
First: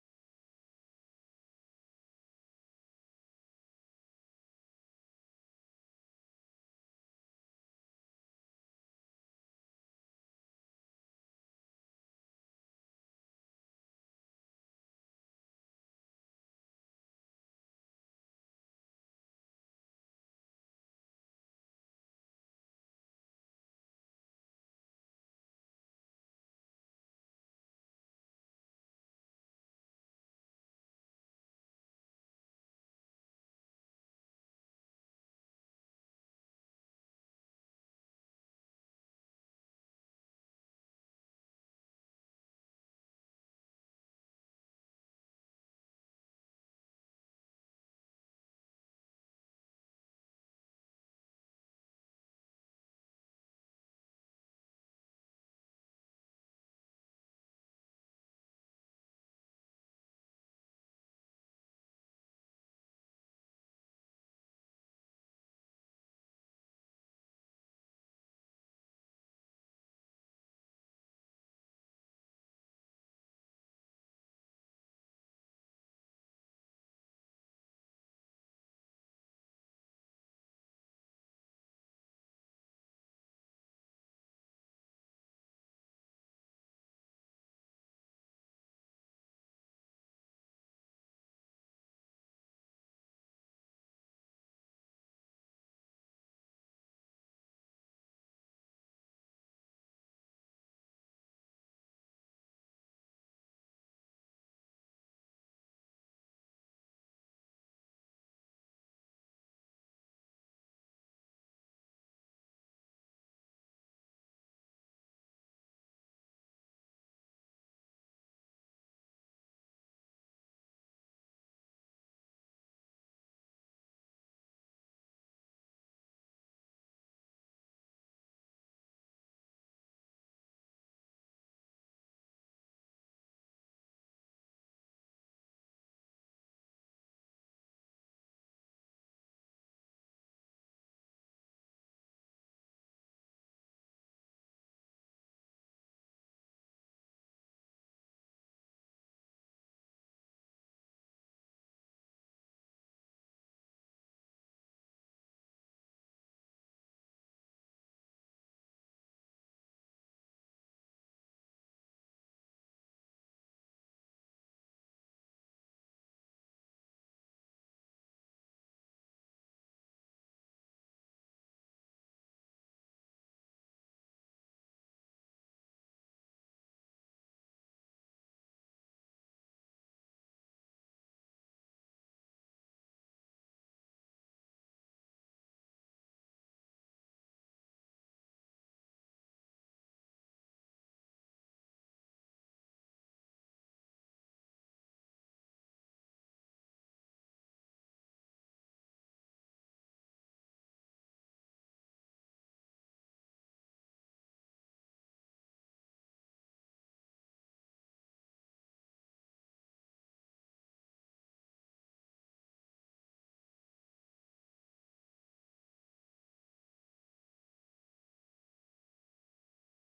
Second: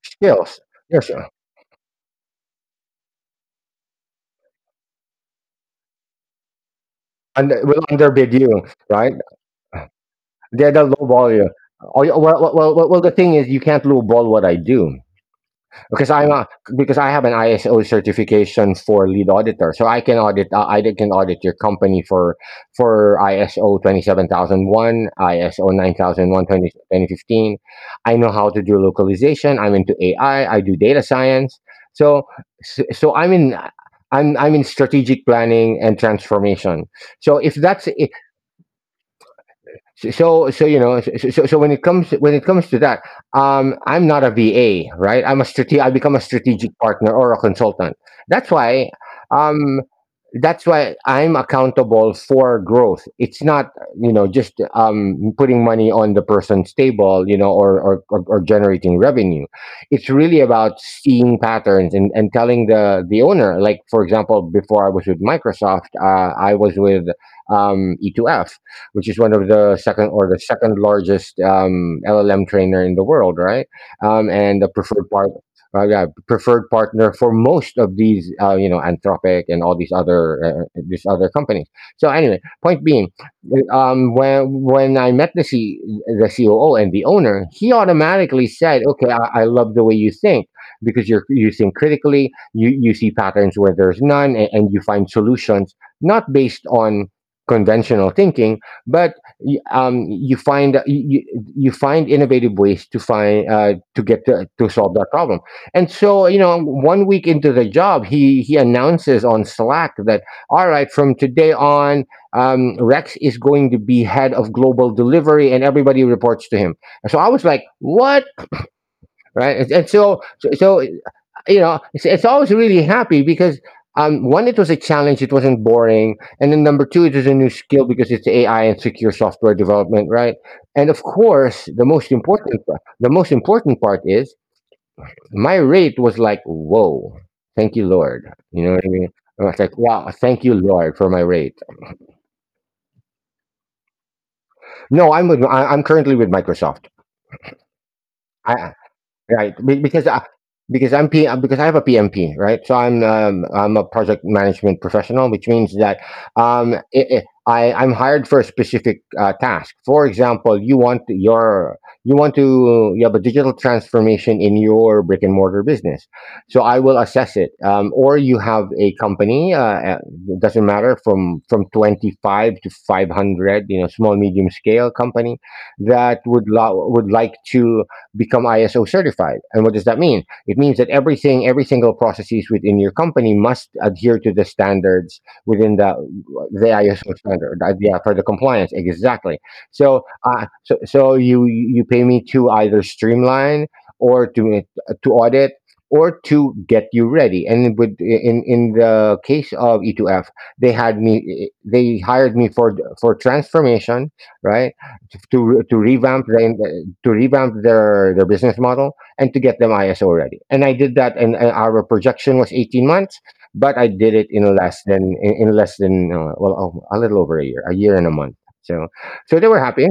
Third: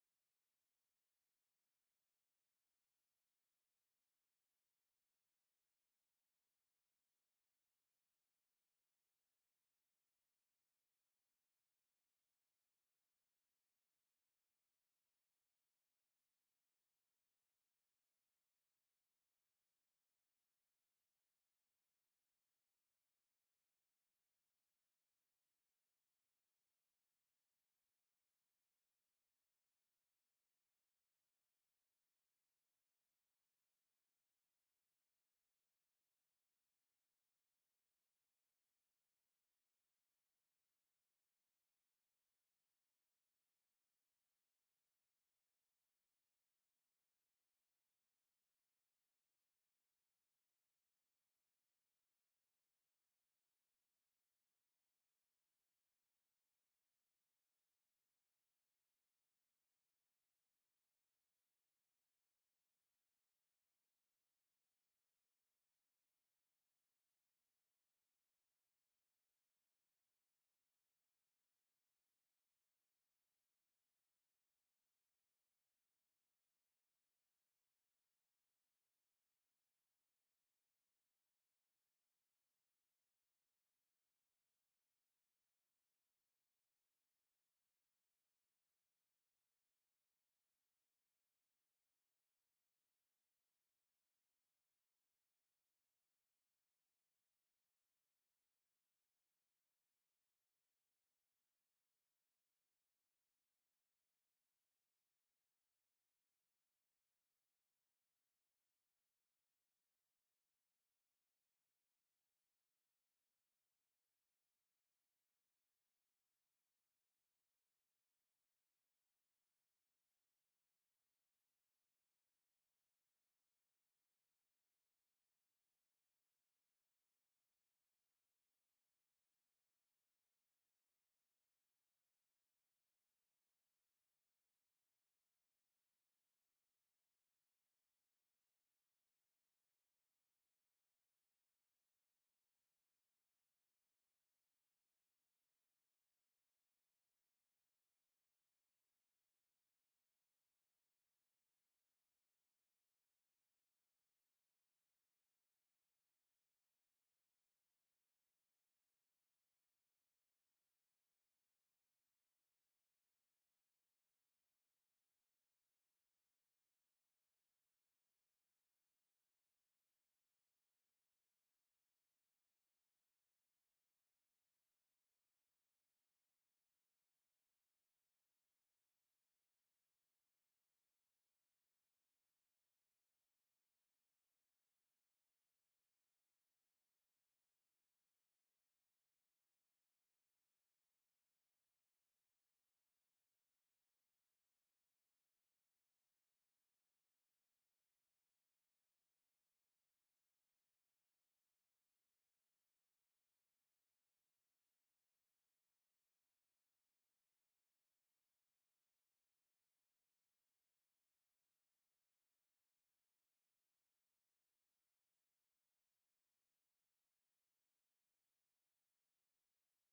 Speaker 1: Skills. Yes. And will underbid you, right? They're the low ball you. Oh, yeah, well, the thing is, you can't low ball what I do. Because I'm a because I have an ISO certification for lead auditor, so, I can audit your company for, ISO 27001, ISO 9001 20 2015. I know how to do localization. I'm into AI. I do data science. So so I'm in strategic planning and transformation. So if that's I- so so so, You know, so when it comes to that, I'm not a VA, right. I become a strategic partner or a consultant. That's why, um that's why I'm accountable for growth. It's not, you know, just, putting money on the person's table, you know, or generating revenue. It's really about seeing patterns and, telling the owner, like, for example, before I was with Microsoft, I was with, E2F, which is one of the second or the second largest, LLM trainer in the world, right? And the preferred part. Yeah, preferred partner for most of these, you know, Anthropic and all these other, these other companies. So anyway, point being, when I met the COO and the owner, he automatically said, "Okay, I love the way you think, because you think critically. You see patterns where there's none, and, you find solutions not based on conventional thinking, but, you find, you find innovative ways, to, to solve that problem." And so, you know, one week into the job, he announces on Slack that, "All right, from today on, Rex is going to be head of global delivery and everybody reports to him." So I was like, what? Right? And you know, it's, always really happy because, one, it was a challenge, it wasn't boring, and then number two, it was a new skill because it's AI and secure software development, right? And of course, the most important part is my rate was like, whoa. Thank you, Lord. You know what I mean? I was like, wow, thank you, Lord, for my rate. No, I'm with, I'm currently with Microsoft. I... Right, be because I because I'm P because I have a PMP, right. So, I'm a project management professional, which means that, I'm hired for a specific, task. For example, you want your you want to you have a digital transformation in your brick and mortar business. So I will assess it. Or you have a company, uh, it doesn't matter, from, 25 to 500, you know, small medium scale company that, would like to become ISO certified. And what does that mean? It means that everything, every single processes within your company must adhere to the standards within the ISO standard. Yeah, for the compliance, exactly. So, you pay me to either streamline or to, to audit or to get you ready. And, with in the case of E2F, they hired me for, transformation, right? To revamp the to revamp their business model and to get them ISO ready. And I did that. And, our projection was 18 months, but I did it in less than... a little over a year and a month. So, so they were happy.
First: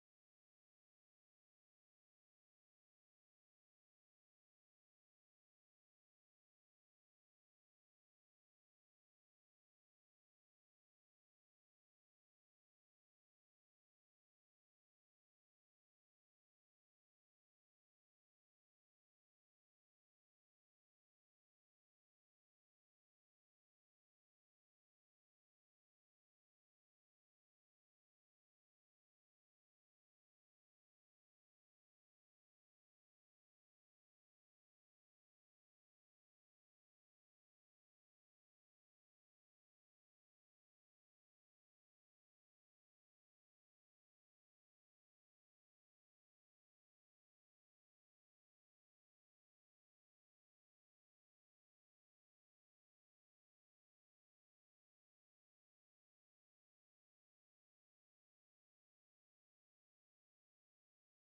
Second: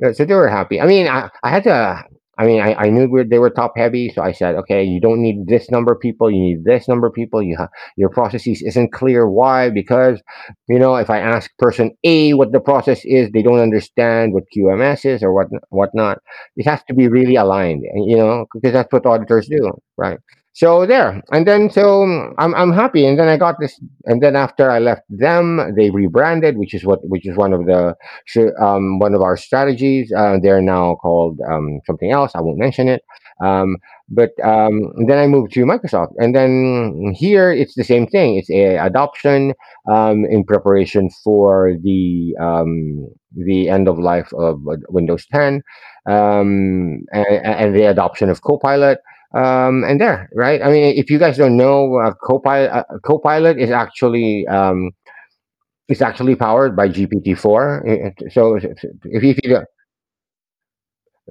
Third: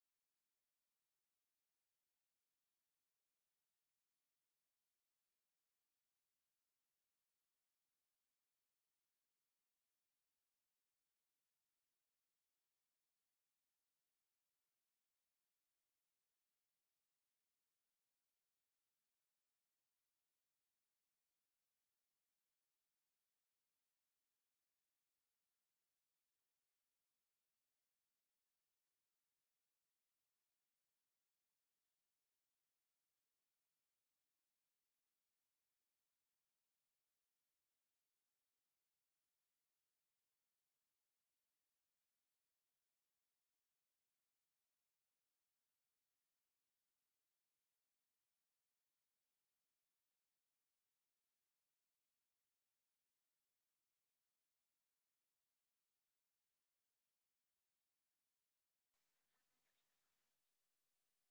Speaker 1: Yeah, so they were happy. I mean, I had to. I mean, I knew we they were top heavy, so I said, okay, you don't need this number of people. You need this number of people. Your processes isn't clear. Why? Because, you know, if I ask person A what the process is, they don't understand what QMS is or what whatnot. It has to be really aligned, you know, because that's what auditors do, right? So there. And then so, I'm happy, and then I got this, and then after I left them, they rebranded, which is one of the, one of our strategies. They're now called, something else. I won't mention it. Um, but, then I moved to Microsoft, and then here it's the same thing. It's a adoption, in preparation for the, the end of life of, Windows 10, and, the adoption of Copilot. And there, right? I mean, if you guys don't know, Copilot, Copilot is actually, it's actually powered by GPT-4. So, if you don't-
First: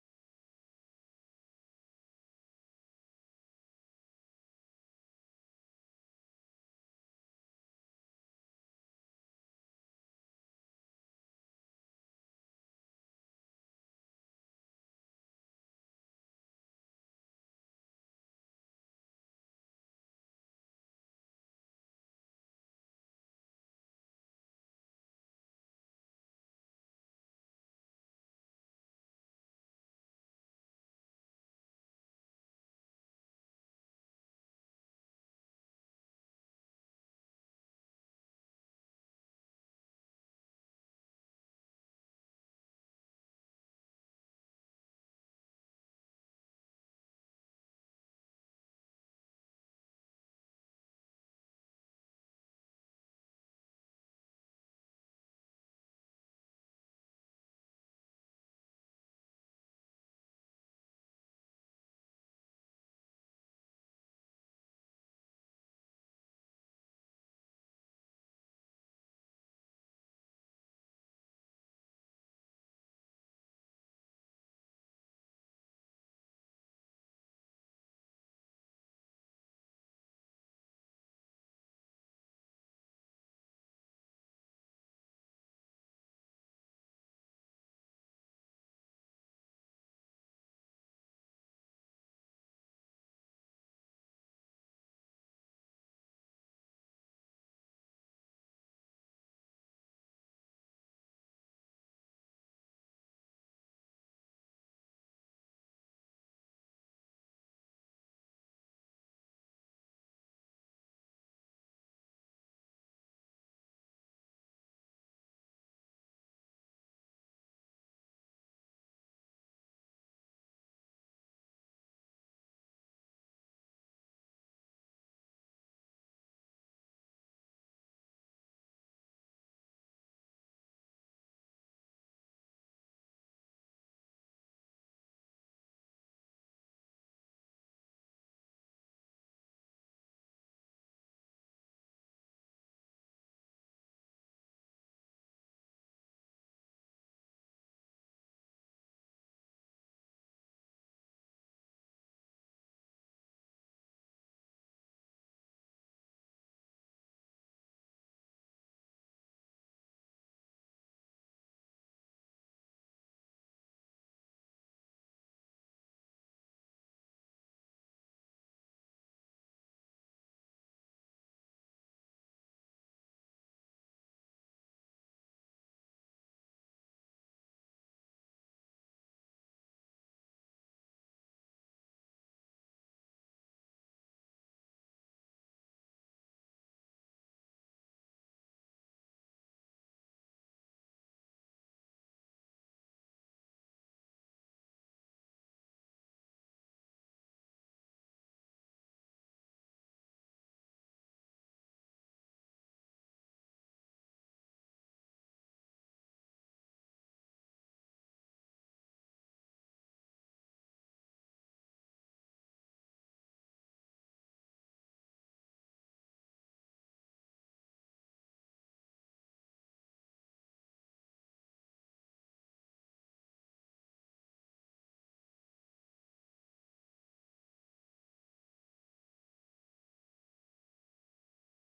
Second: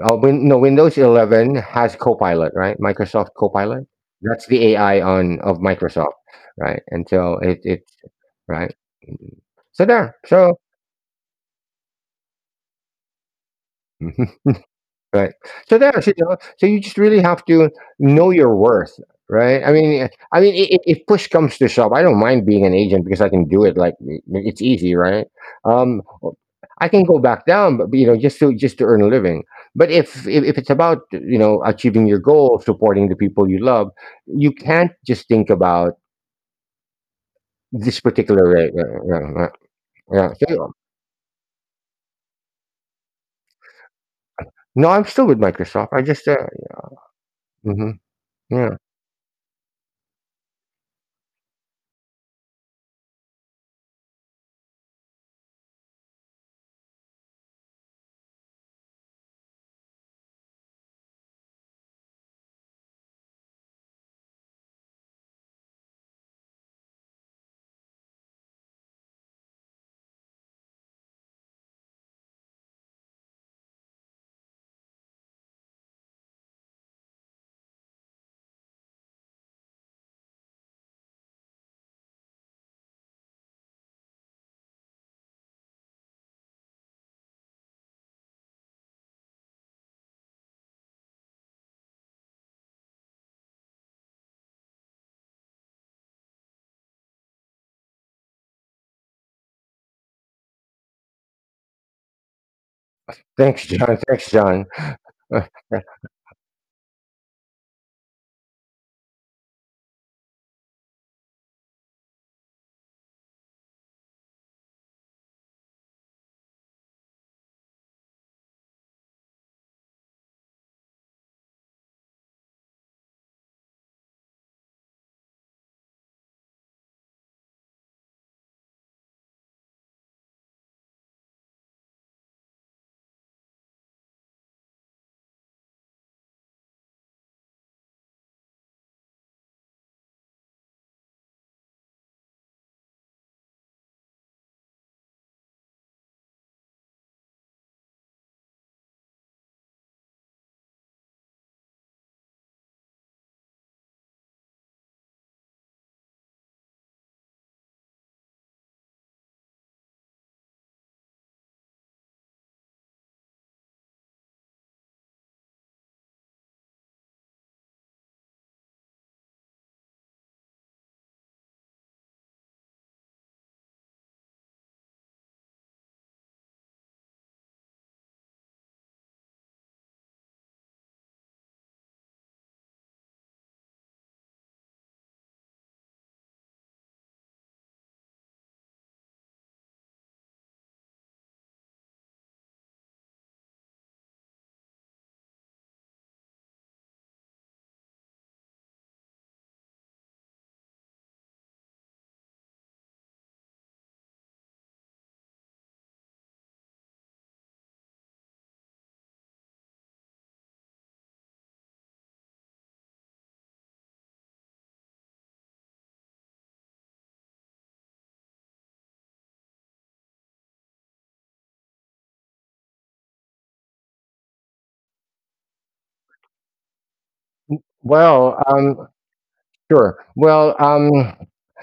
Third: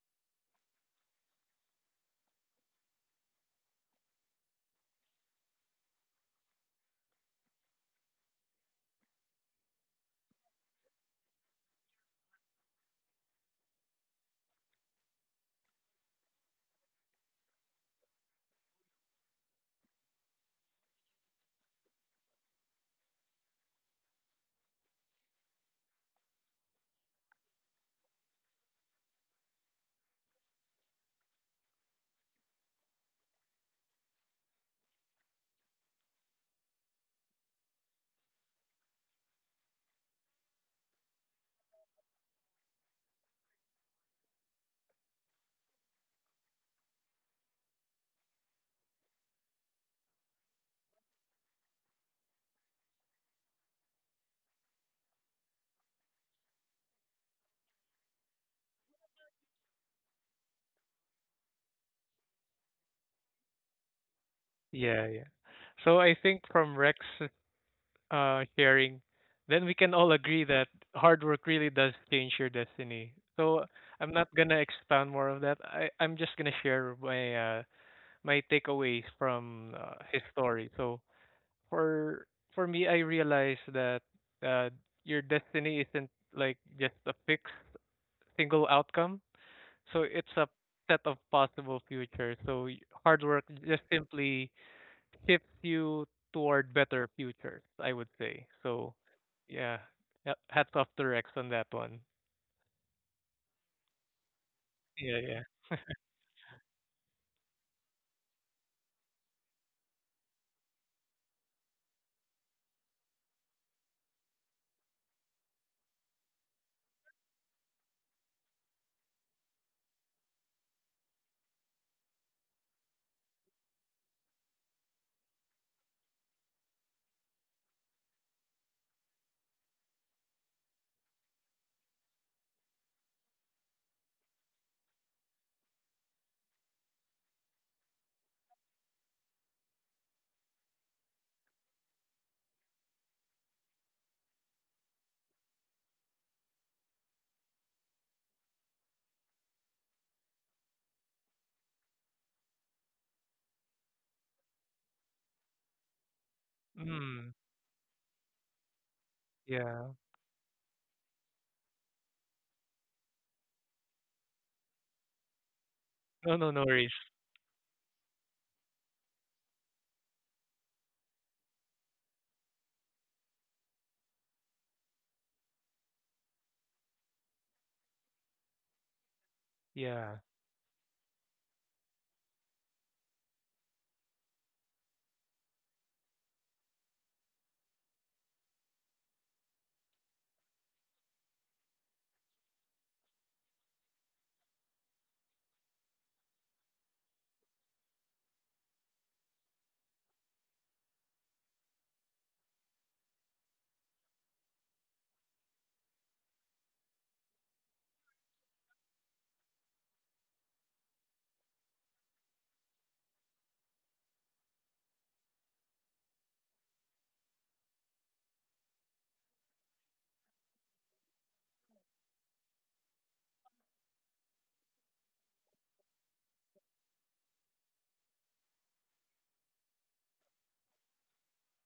Speaker 1: win, no Windows 11 has Copilot, right? Microsoft Copilot. That's the AI on of Microsoft, right. And so, it's... right. So there. So. Mm-hmm. Right. So there's, you know, so you just really have to know your worth, right? I mean, I mean, if push comes to shove, I don't mind being an agent because I can do it. Like, it's easy, right? Um, I can go back down, but you know, just to, earn a living. But if it's about, you know, achieving your goal, supporting the people you love, you can't just think about this particular rate. Yeah, yeah, yeah. Yeah. So, no, I'm still with Microsoft. I just, mhm, yeah.
Speaker 2: yeah. So I think from Rex sharing, then we can all agree that hard work really does change your destiny. So I'm not gonna expound more of that. I'm just gonna share my my takeaways from his story. So for for me, I realize that uh, your destiny isn't like just a fixed single outcome. So it's a set of possible futures. Hard work just simply shifts you toward better futures, I would say. So yeah, yeah, hats off to Rex on that one.
Speaker 1: Thanks, John. Thanks, John.
Speaker 2: Yeah, yeah. Mm, yeah. No, no, no worries. Yeah,
Speaker 1: Well, sure. Well,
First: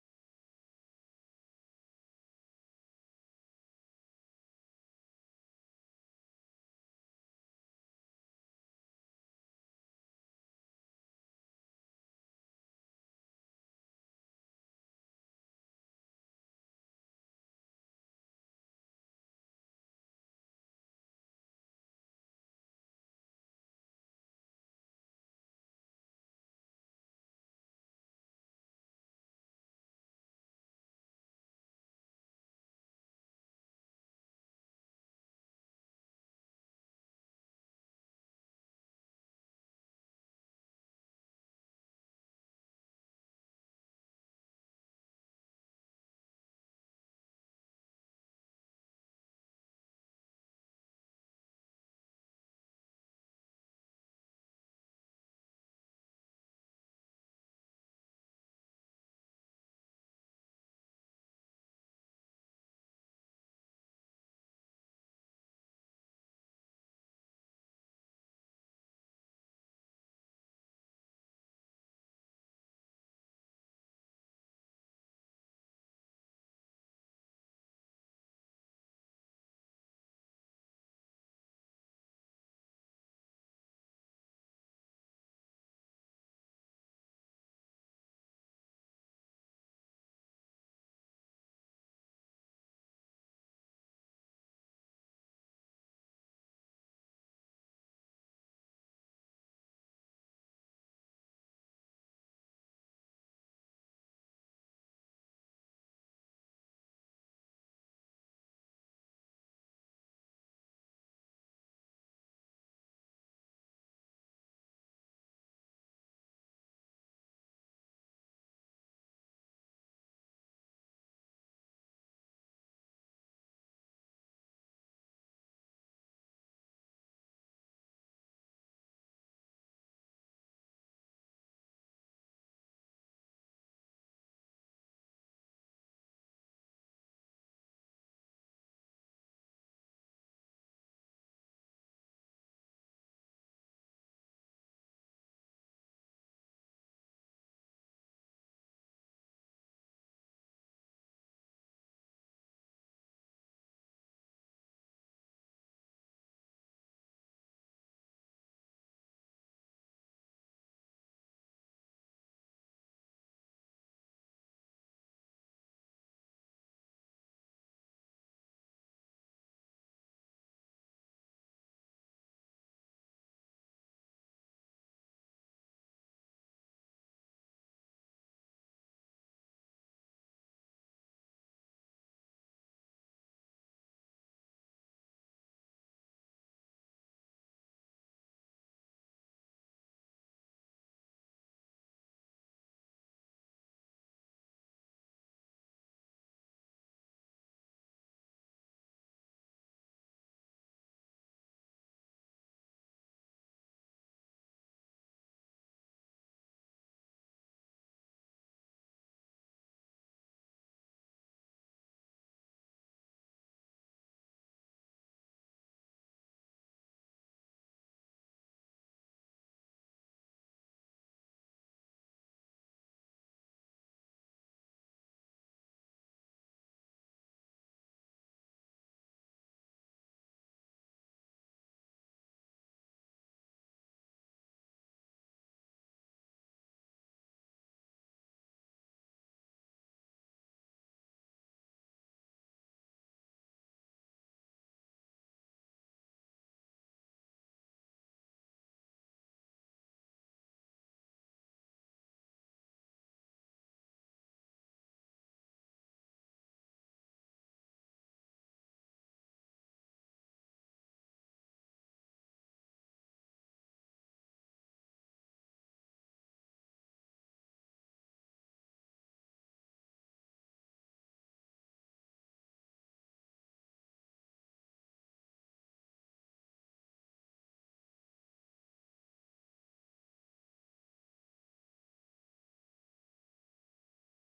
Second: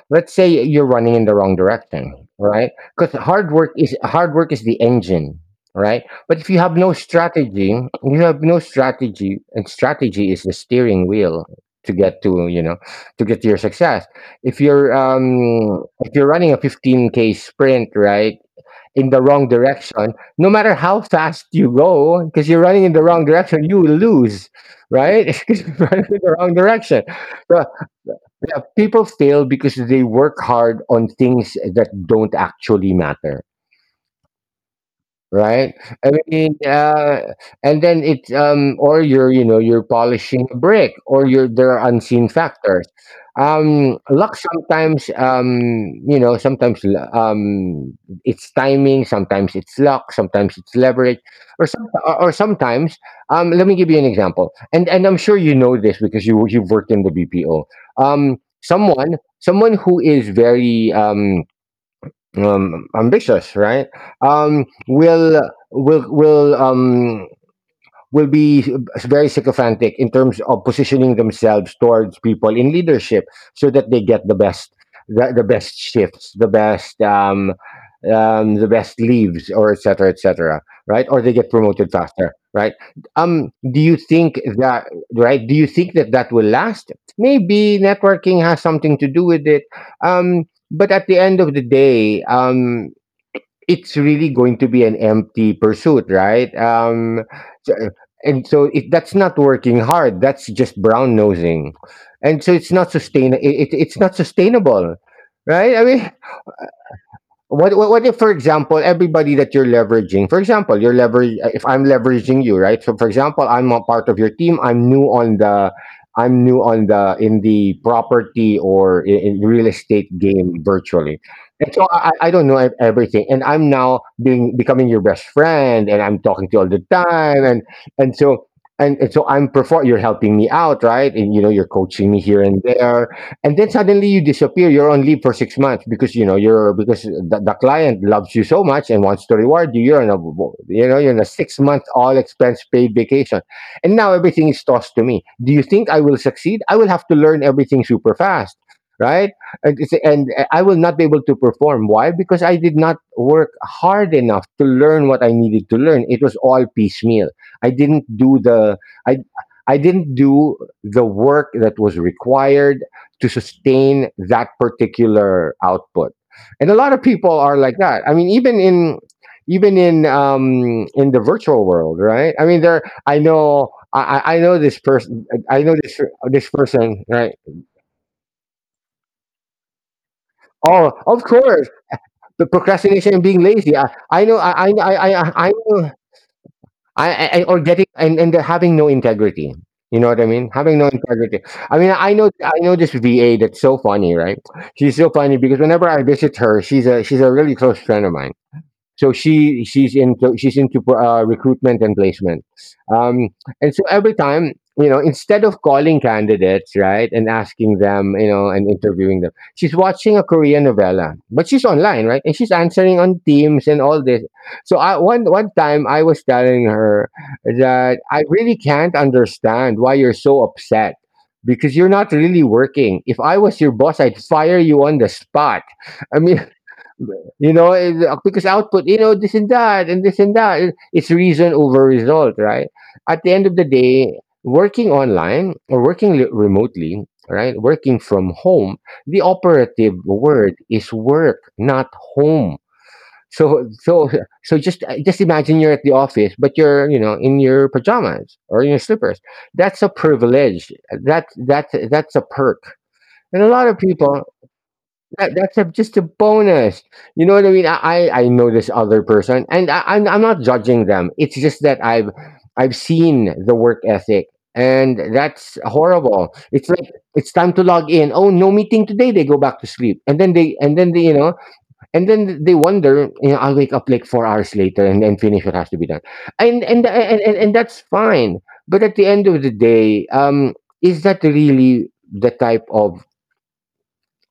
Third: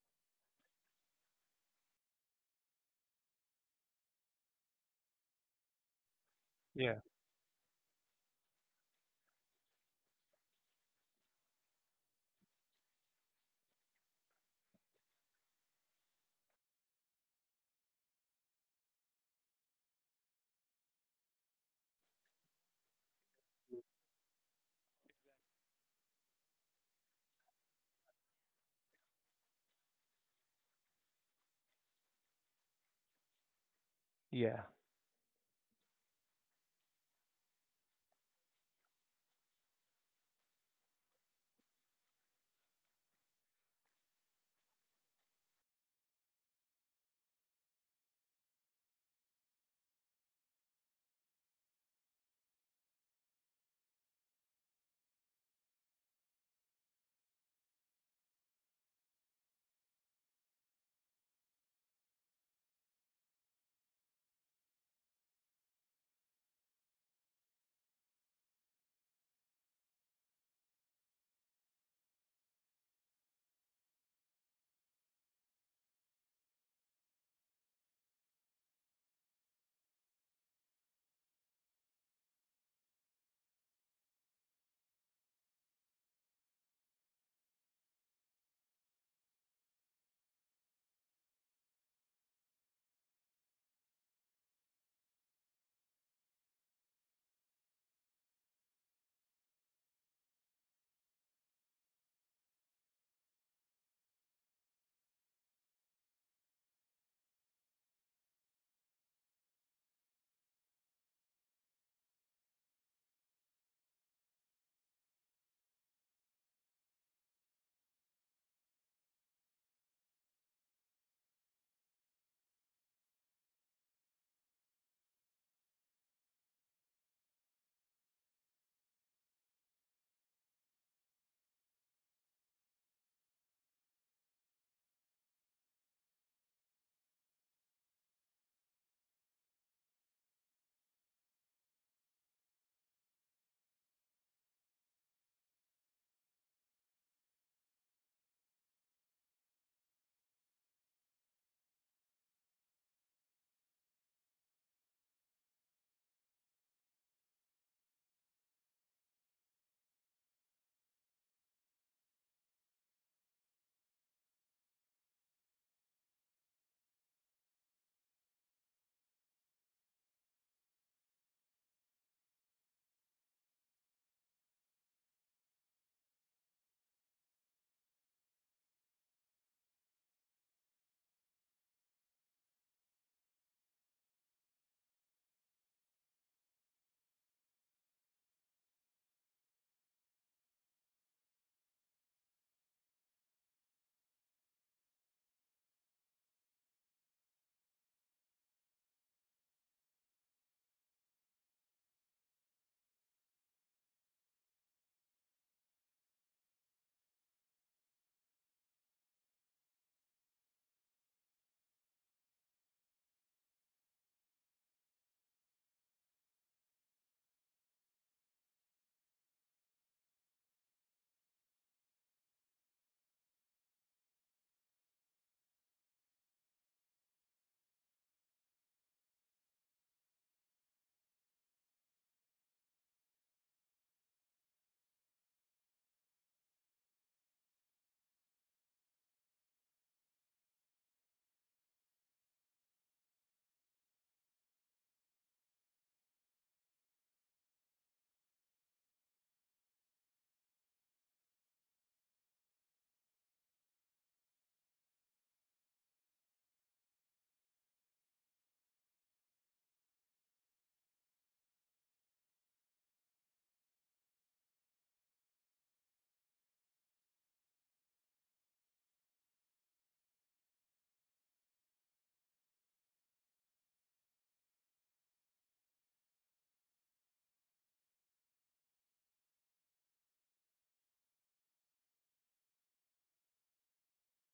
Speaker 1: let's say you're running in the wrong direction, right? Because hard work is the engine, right? But if you have no
Speaker 2: yeah,
Speaker 1: strategy, you have no strategy, and strategy is the steering wheel to get to to get to your success. If you're running a 15k sprint, right? In the wrong direction, no matter how fast you go, because you're running in the wrong direction, you will lose, right? Because you're running in the wrong direction. So, yeah, people fail because they work hard on things that don't actually matter,
Speaker 2: yeah,
Speaker 1: right? I mean, uh, and then it's or you're you're polishing a brick, or you're there are unseen factors. Luck sometimes, sometimes it's timing, sometimes it's luck, sometimes it's leverage, or sometimes. Let me give you an example, and I'm sure you know this because you've worked in the BPO. Someone who is very ambitious, right? Um, will will will um will be very sycophantic in terms of positioning themselves towards people in leadership so that they get the best the best shifts, the best leaves, or et cetera, et cetera, right? Or they get promoted faster, right? Do you think that, right, do you think that that will last? Maybe networking has something to do with it. um but at the end of the day, it's really going to be an empty pursuit, right? So- and that's not working hard. That's just brown nosing, and so it's not sustain. It's not sustainable, right? I mean, what if, for example, everybody that you're leveraging, for example, you're lever if I'm leveraging you, right? So, for example, I'm a part of your team. I'm new on the in the property or in real estate game virtually, and so I don't know everything, and I'm now being becoming your best friend, and I'm talking to you all the time, and and so so I'm perform. You're helping me out, right? And you're coaching me here and there, and then suddenly you disappear, you're on leave for 6 months because you know you're because the client loves you so much and wants to reward you, you're in a, you're in a 6 month all expense paid vacation, and now everything is tossed to me. Do you think I will succeed? I will have to learn everything super fast, right? And I will not be able to perform. Why? Because I did not work hard enough to learn what I needed to learn. It was all piecemeal. I didn't do the i I didn't do the work that was required to sustain that particular output. And a lot of people are like that. I mean, even in even in the virtual world, right? I mean, there. I know. I know this person. I know this person, right? Oh, of course, the procrastination and being lazy. I know. I know. Or getting, and they're having no integrity. You know what I mean? Having no integrity. I mean, I know this VA that's so funny, right? She's so funny because whenever I visit her, she's a really close friend of mine, so she's into recruitment and placement. um, and so every time, instead of calling candidates, right, and asking them, and interviewing them, she's watching a Korean novella, but she's online, right, and she's answering on Teams and all this. So I one one time I was telling her that I really can't understand why you're so upset, because you're not really working. If I was your boss, I'd fire you on the spot. I mean, because output, you know, this and that, and this and that. It's reason over result, right? At the end of the day, working online or remotely, right? Working from home, the operative word is work, not home. So, so just imagine you're at the office, but you're in your pajamas or your slippers. That's a privilege. That's a perk. And a lot of people, that's a, just a bonus. You know what I mean? I know this other person, and I'm not judging them. It's just that I've seen the work ethic, and that's horrible. It's like it's time to log in. Oh, no meeting today. They go back to sleep, and then they and then they wonder. You know, I'll wake up like 4 hours later and then finish what has to be done, and and that's fine. But at the end of the day, is that really the type of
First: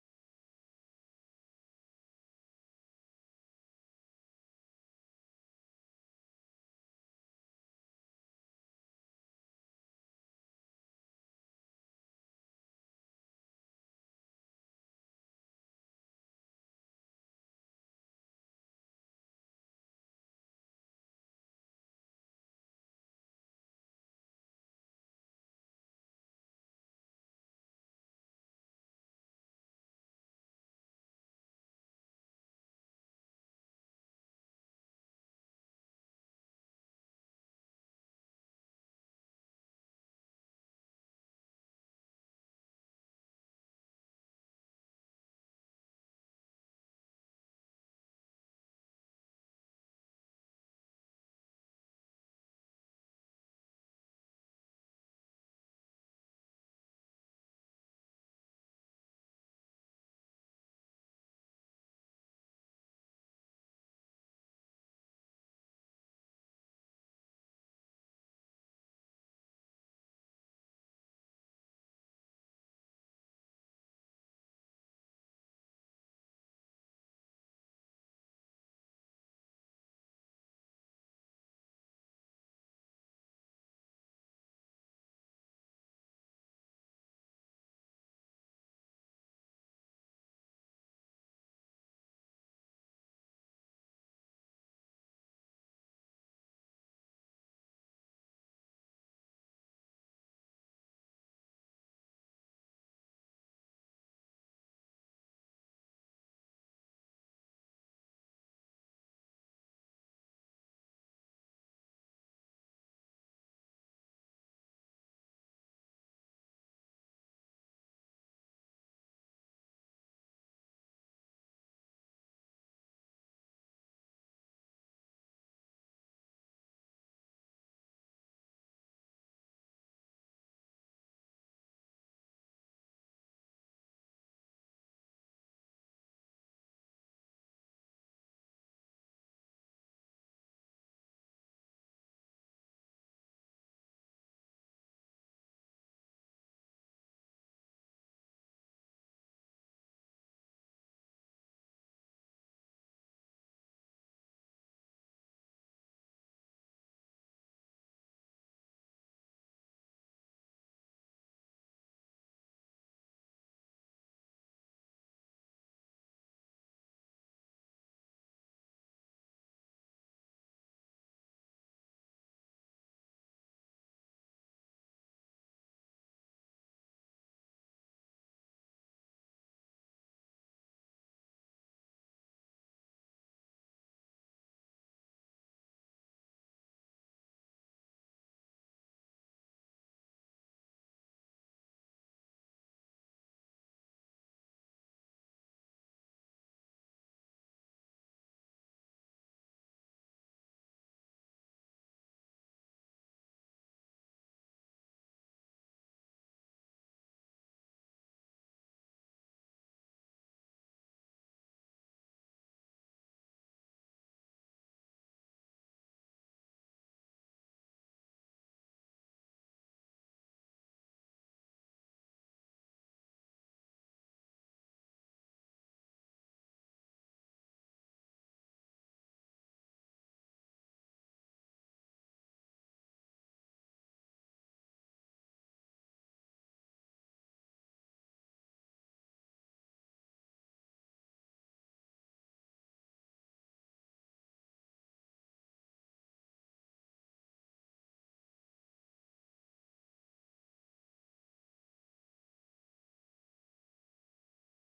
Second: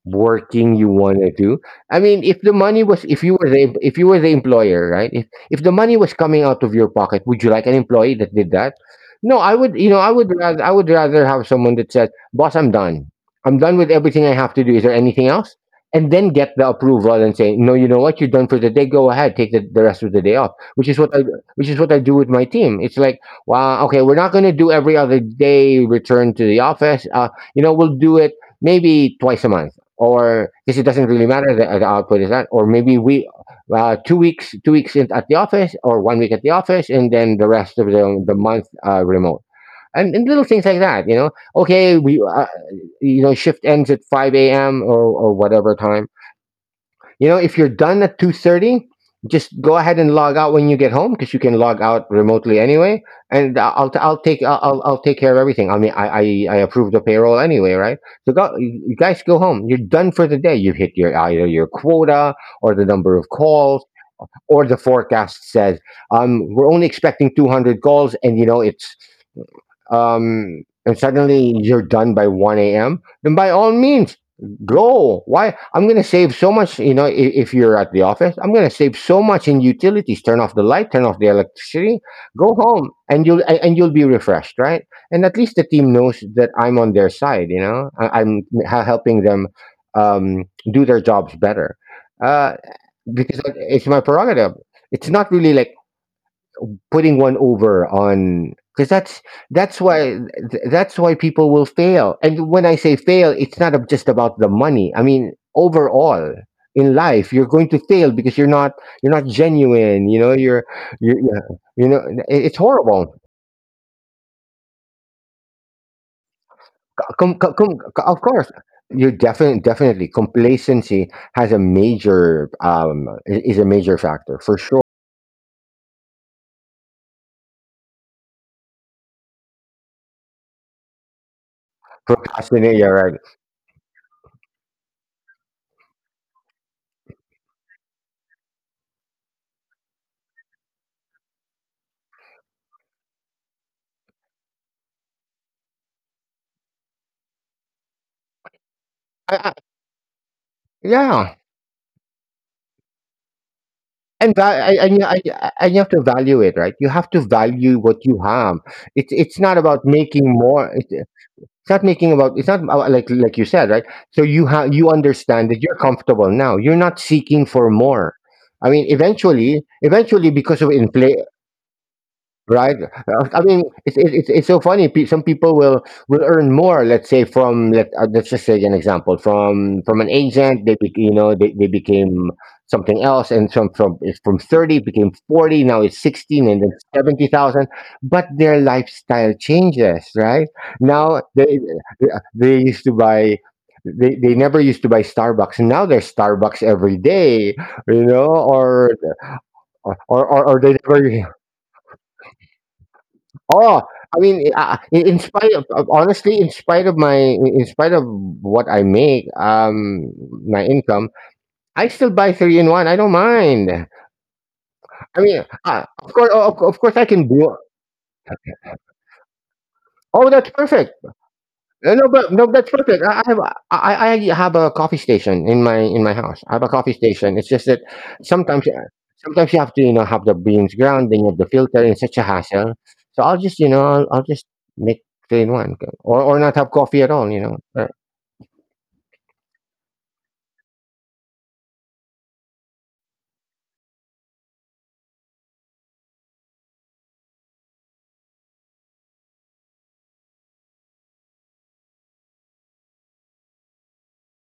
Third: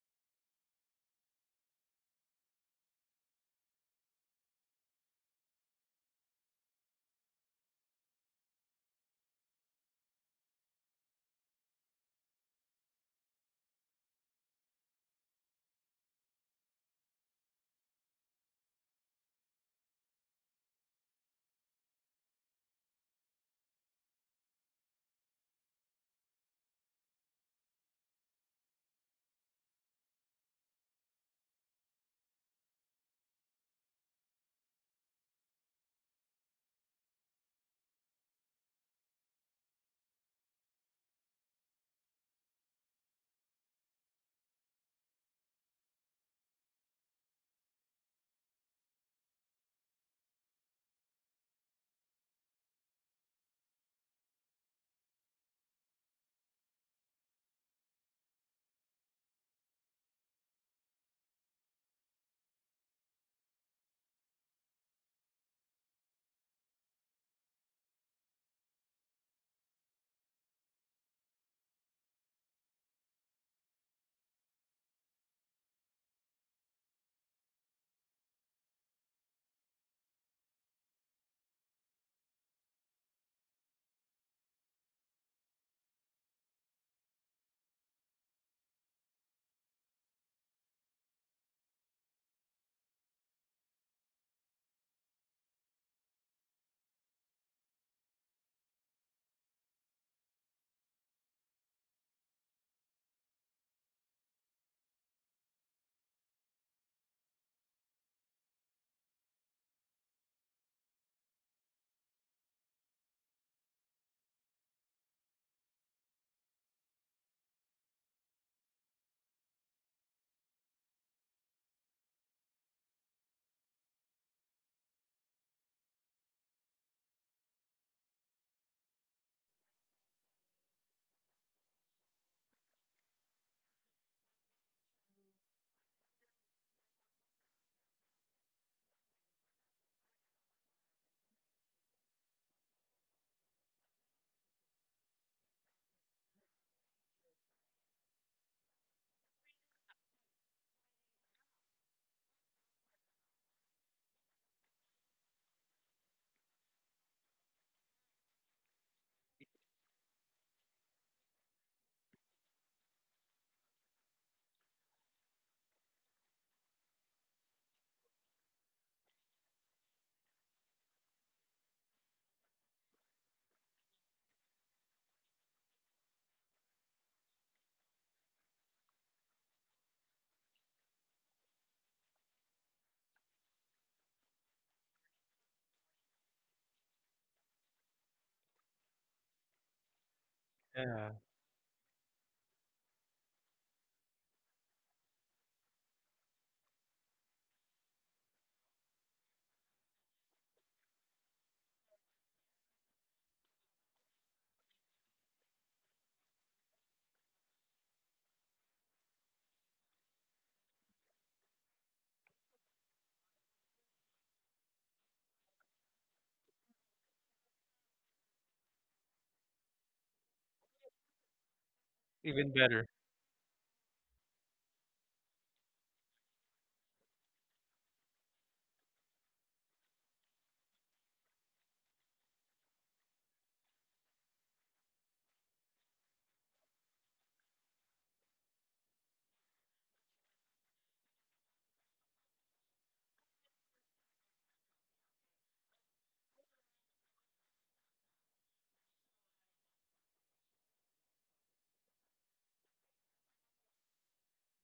Speaker 1: working you want to do? I mean, if the money was, if you were the if you were the employer, right, if the money was coming out of your pocket, would you like an employee that did that? No, I would, I would rather, I would rather have someone that says, boss, I'm done. I'm done with everything I have to do. Is there anything else? And then get the approval and say, no, you know what, you're done for the day, go ahead, take the rest of the day off, which is what I do with my team. It's like, wow, okay, we're not going to do every other day return to the office. You know, we'll do it maybe twice a month, or because it doesn't really matter, the output is that. Or maybe we 2 weeks in, at the office, or 1 week at the office and then the rest of the month remote. And little things like that, you know, okay we you know shift ends at 5 a.m., or whatever time. You know, if you're done at 2:30, just go ahead and log out when you get home because you can log out remotely anyway. And I- will I'll take, I'll take care of everything. I mean, I approve the payroll anyway, right? So go, you guys go home. You're done for the day. You've hit your either your quota or the number of calls, or the forecast says, we're only expecting 200 calls, and you know it's and suddenly you're done by 1 a.m., then by all means, go. Why? I'm going to save so much, you know, if you're at the office, I'm going to save so much in utilities. Turn off the light, turn off the electricity, go home and you'll be refreshed. Right. And at least the team knows that I'm on their side. You know, I'm helping them, um, do their jobs better. Uh, because it's my prerogative. It's not really like putting one over on, because that's that's why that's why people will fail. And when I say fail, it's not just about the money. I mean, overall in life, you're going to fail because you're not, you're not genuine. You know, you're yeah, you know, it's horrible. Com- com- com- of course. You're definitely, definitely complacency has a major is a major factor for sure. Procrastinate, yeah, right? I, I, yeah, and and you have to value it, right? You have to value what you have. It's not about making more. It's not making about it's not about, like you said, right? So you have, you understand that you're comfortable now, you're not seeking for more. I mean, eventually, eventually because of inflation. Right? I mean, it's it's so funny. Some people will earn more. Let's say from, let's just say an example, from an agent. They be, you know they became something else, and from, it's from 30 became 40. Now it's 16, and then 70,000. But their lifestyle changes, right?
Speaker 2: yeah.
Speaker 1: Now they used to buy. They never used to buy Starbucks, and now there's Starbucks every day, you know, or they never Oh, I mean, in spite of honestly, in spite of in spite of what I make, my income, I still buy three in one. I don't mind. I mean, of course, of course, I can do. Oh, that's perfect.
Speaker 2: Even
Speaker 1: No, that's
Speaker 2: better.
Speaker 1: perfect. I have a coffee station in my house. I have a coffee station. It's just that sometimes uh, sometimes you have to have the beans ground, then you have the filter, and it's such a hassle. So I'll just I'll just make plain one, or not have coffee at all.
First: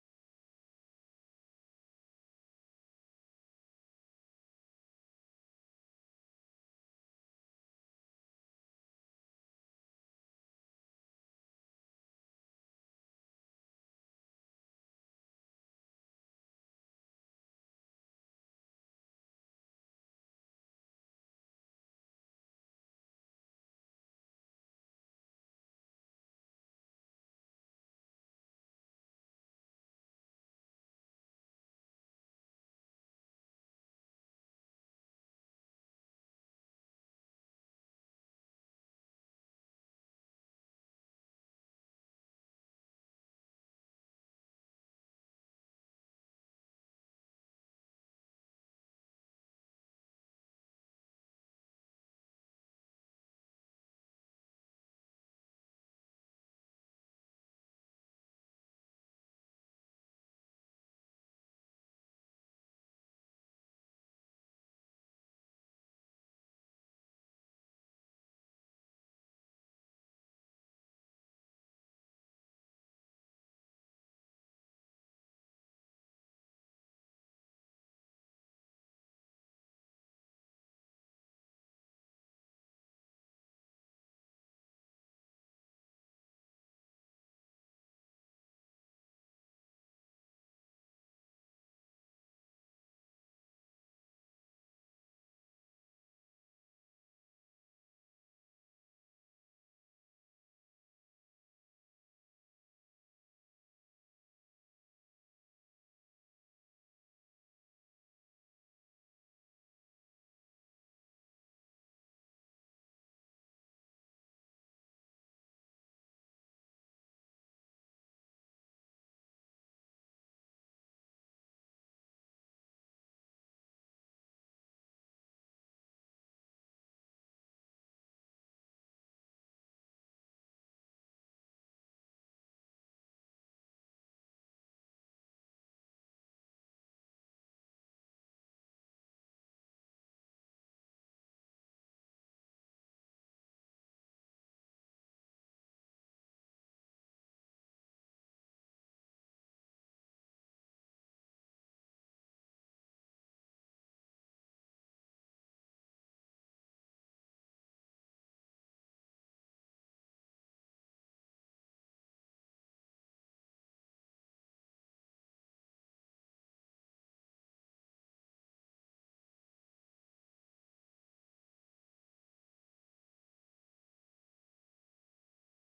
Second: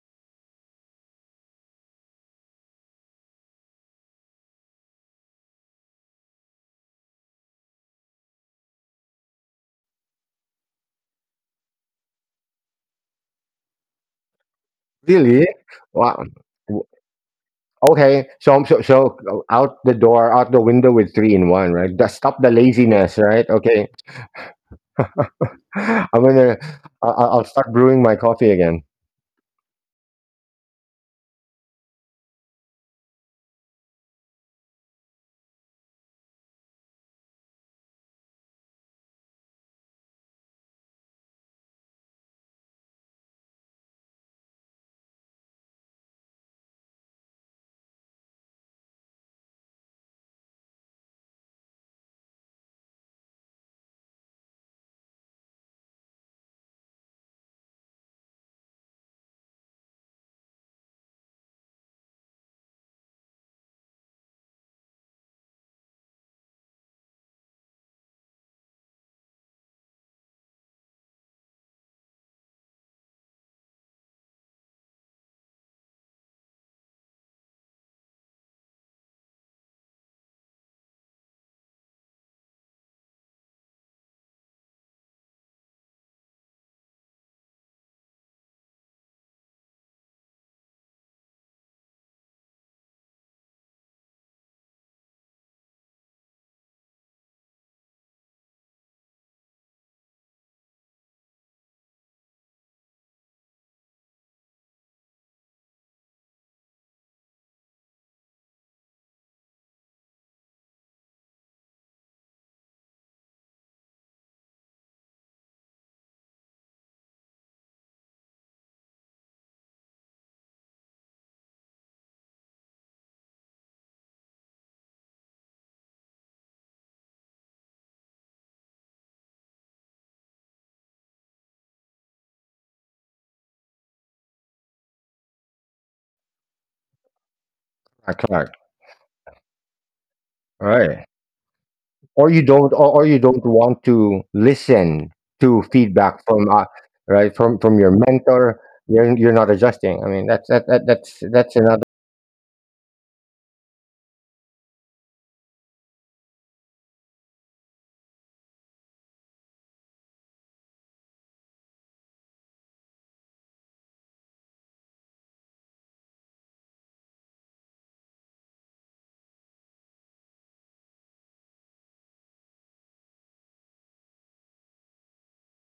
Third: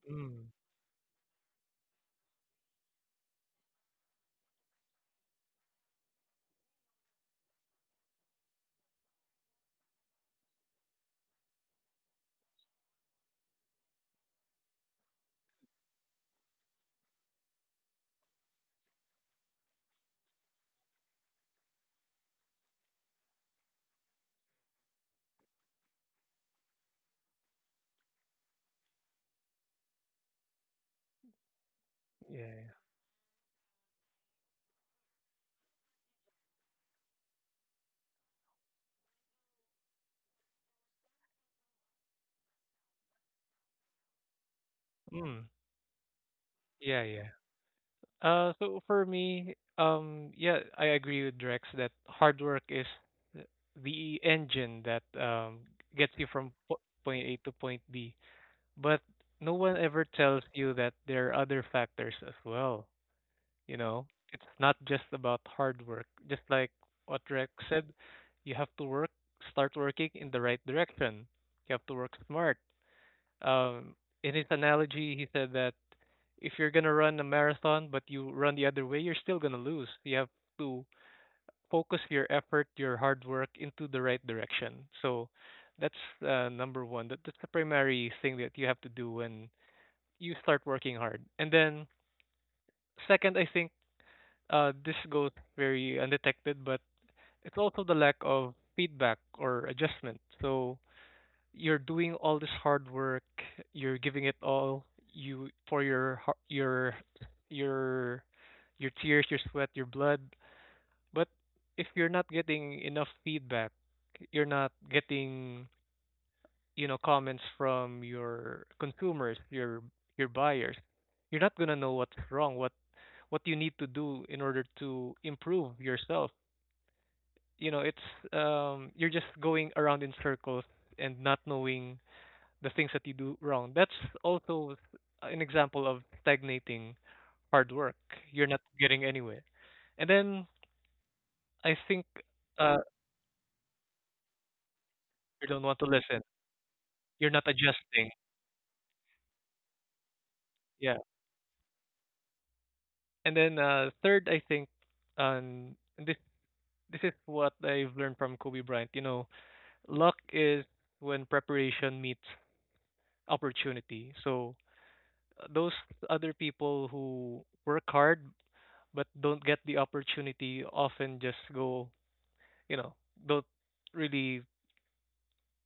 Speaker 2: Mm,
Speaker 1: Really? Wow. W- Okay, so out the door, out the window with three in one, right? Just stop the laziness, right? Okay, I'm gonna I'll I'll start brewing my coffee again.
Speaker 2: yeah. Yeah. Mm, yeah, yeah. So for me, yeah, I agree with Drex that hard work is th- the engine that gets you from point A to point B. But no one ever tells you that there are other factors as well. You know, it's not just about hard work. Just like what Drex said, you have to start working in the right direction. You have to work smart. Um, in his analogy, he said that if you're gonna run a marathon but you run the other way, you're still gonna lose. You have to focus your effort, your hard work into the right direction. So that's number one. That's the primary thing that you have to do when you start working hard. And then second, I think this goes very undetected, but it's also the lack of feedback or adjustment. So you're doing all this hard work, you're giving it all you for your har- your your your tears, your sweat, your blood, but if you're not getting enough feedback, you're not getting, you know, comments from your consumers, your buyers, you're not going to know what's wrong, what you need to do in order to improve yourself. You know, it's you're just going around in circles and not knowing the things that you do wrong. That's also an example of stagnating hard work.
Speaker 1: Correct,
Speaker 2: You're
Speaker 1: correct.
Speaker 2: not getting anywhere. And then
Speaker 1: Right.
Speaker 2: I think
Speaker 1: Or you don't,
Speaker 2: uh,
Speaker 1: or, or you don't want to listen
Speaker 2: you don't
Speaker 1: to
Speaker 2: want to listen.
Speaker 1: feedback from,
Speaker 2: You're
Speaker 1: right,
Speaker 2: not
Speaker 1: from your
Speaker 2: adjusting.
Speaker 1: mentor. You're not adjusting. I mean, that's that, that
Speaker 2: Yeah.
Speaker 1: that's another
Speaker 2: And then third, I think, um, this this is what I've learned from Kobe Bryant. You know, luck is when preparation meets opportunity. So those other people who work hard but don't get the opportunity often just go you know don't really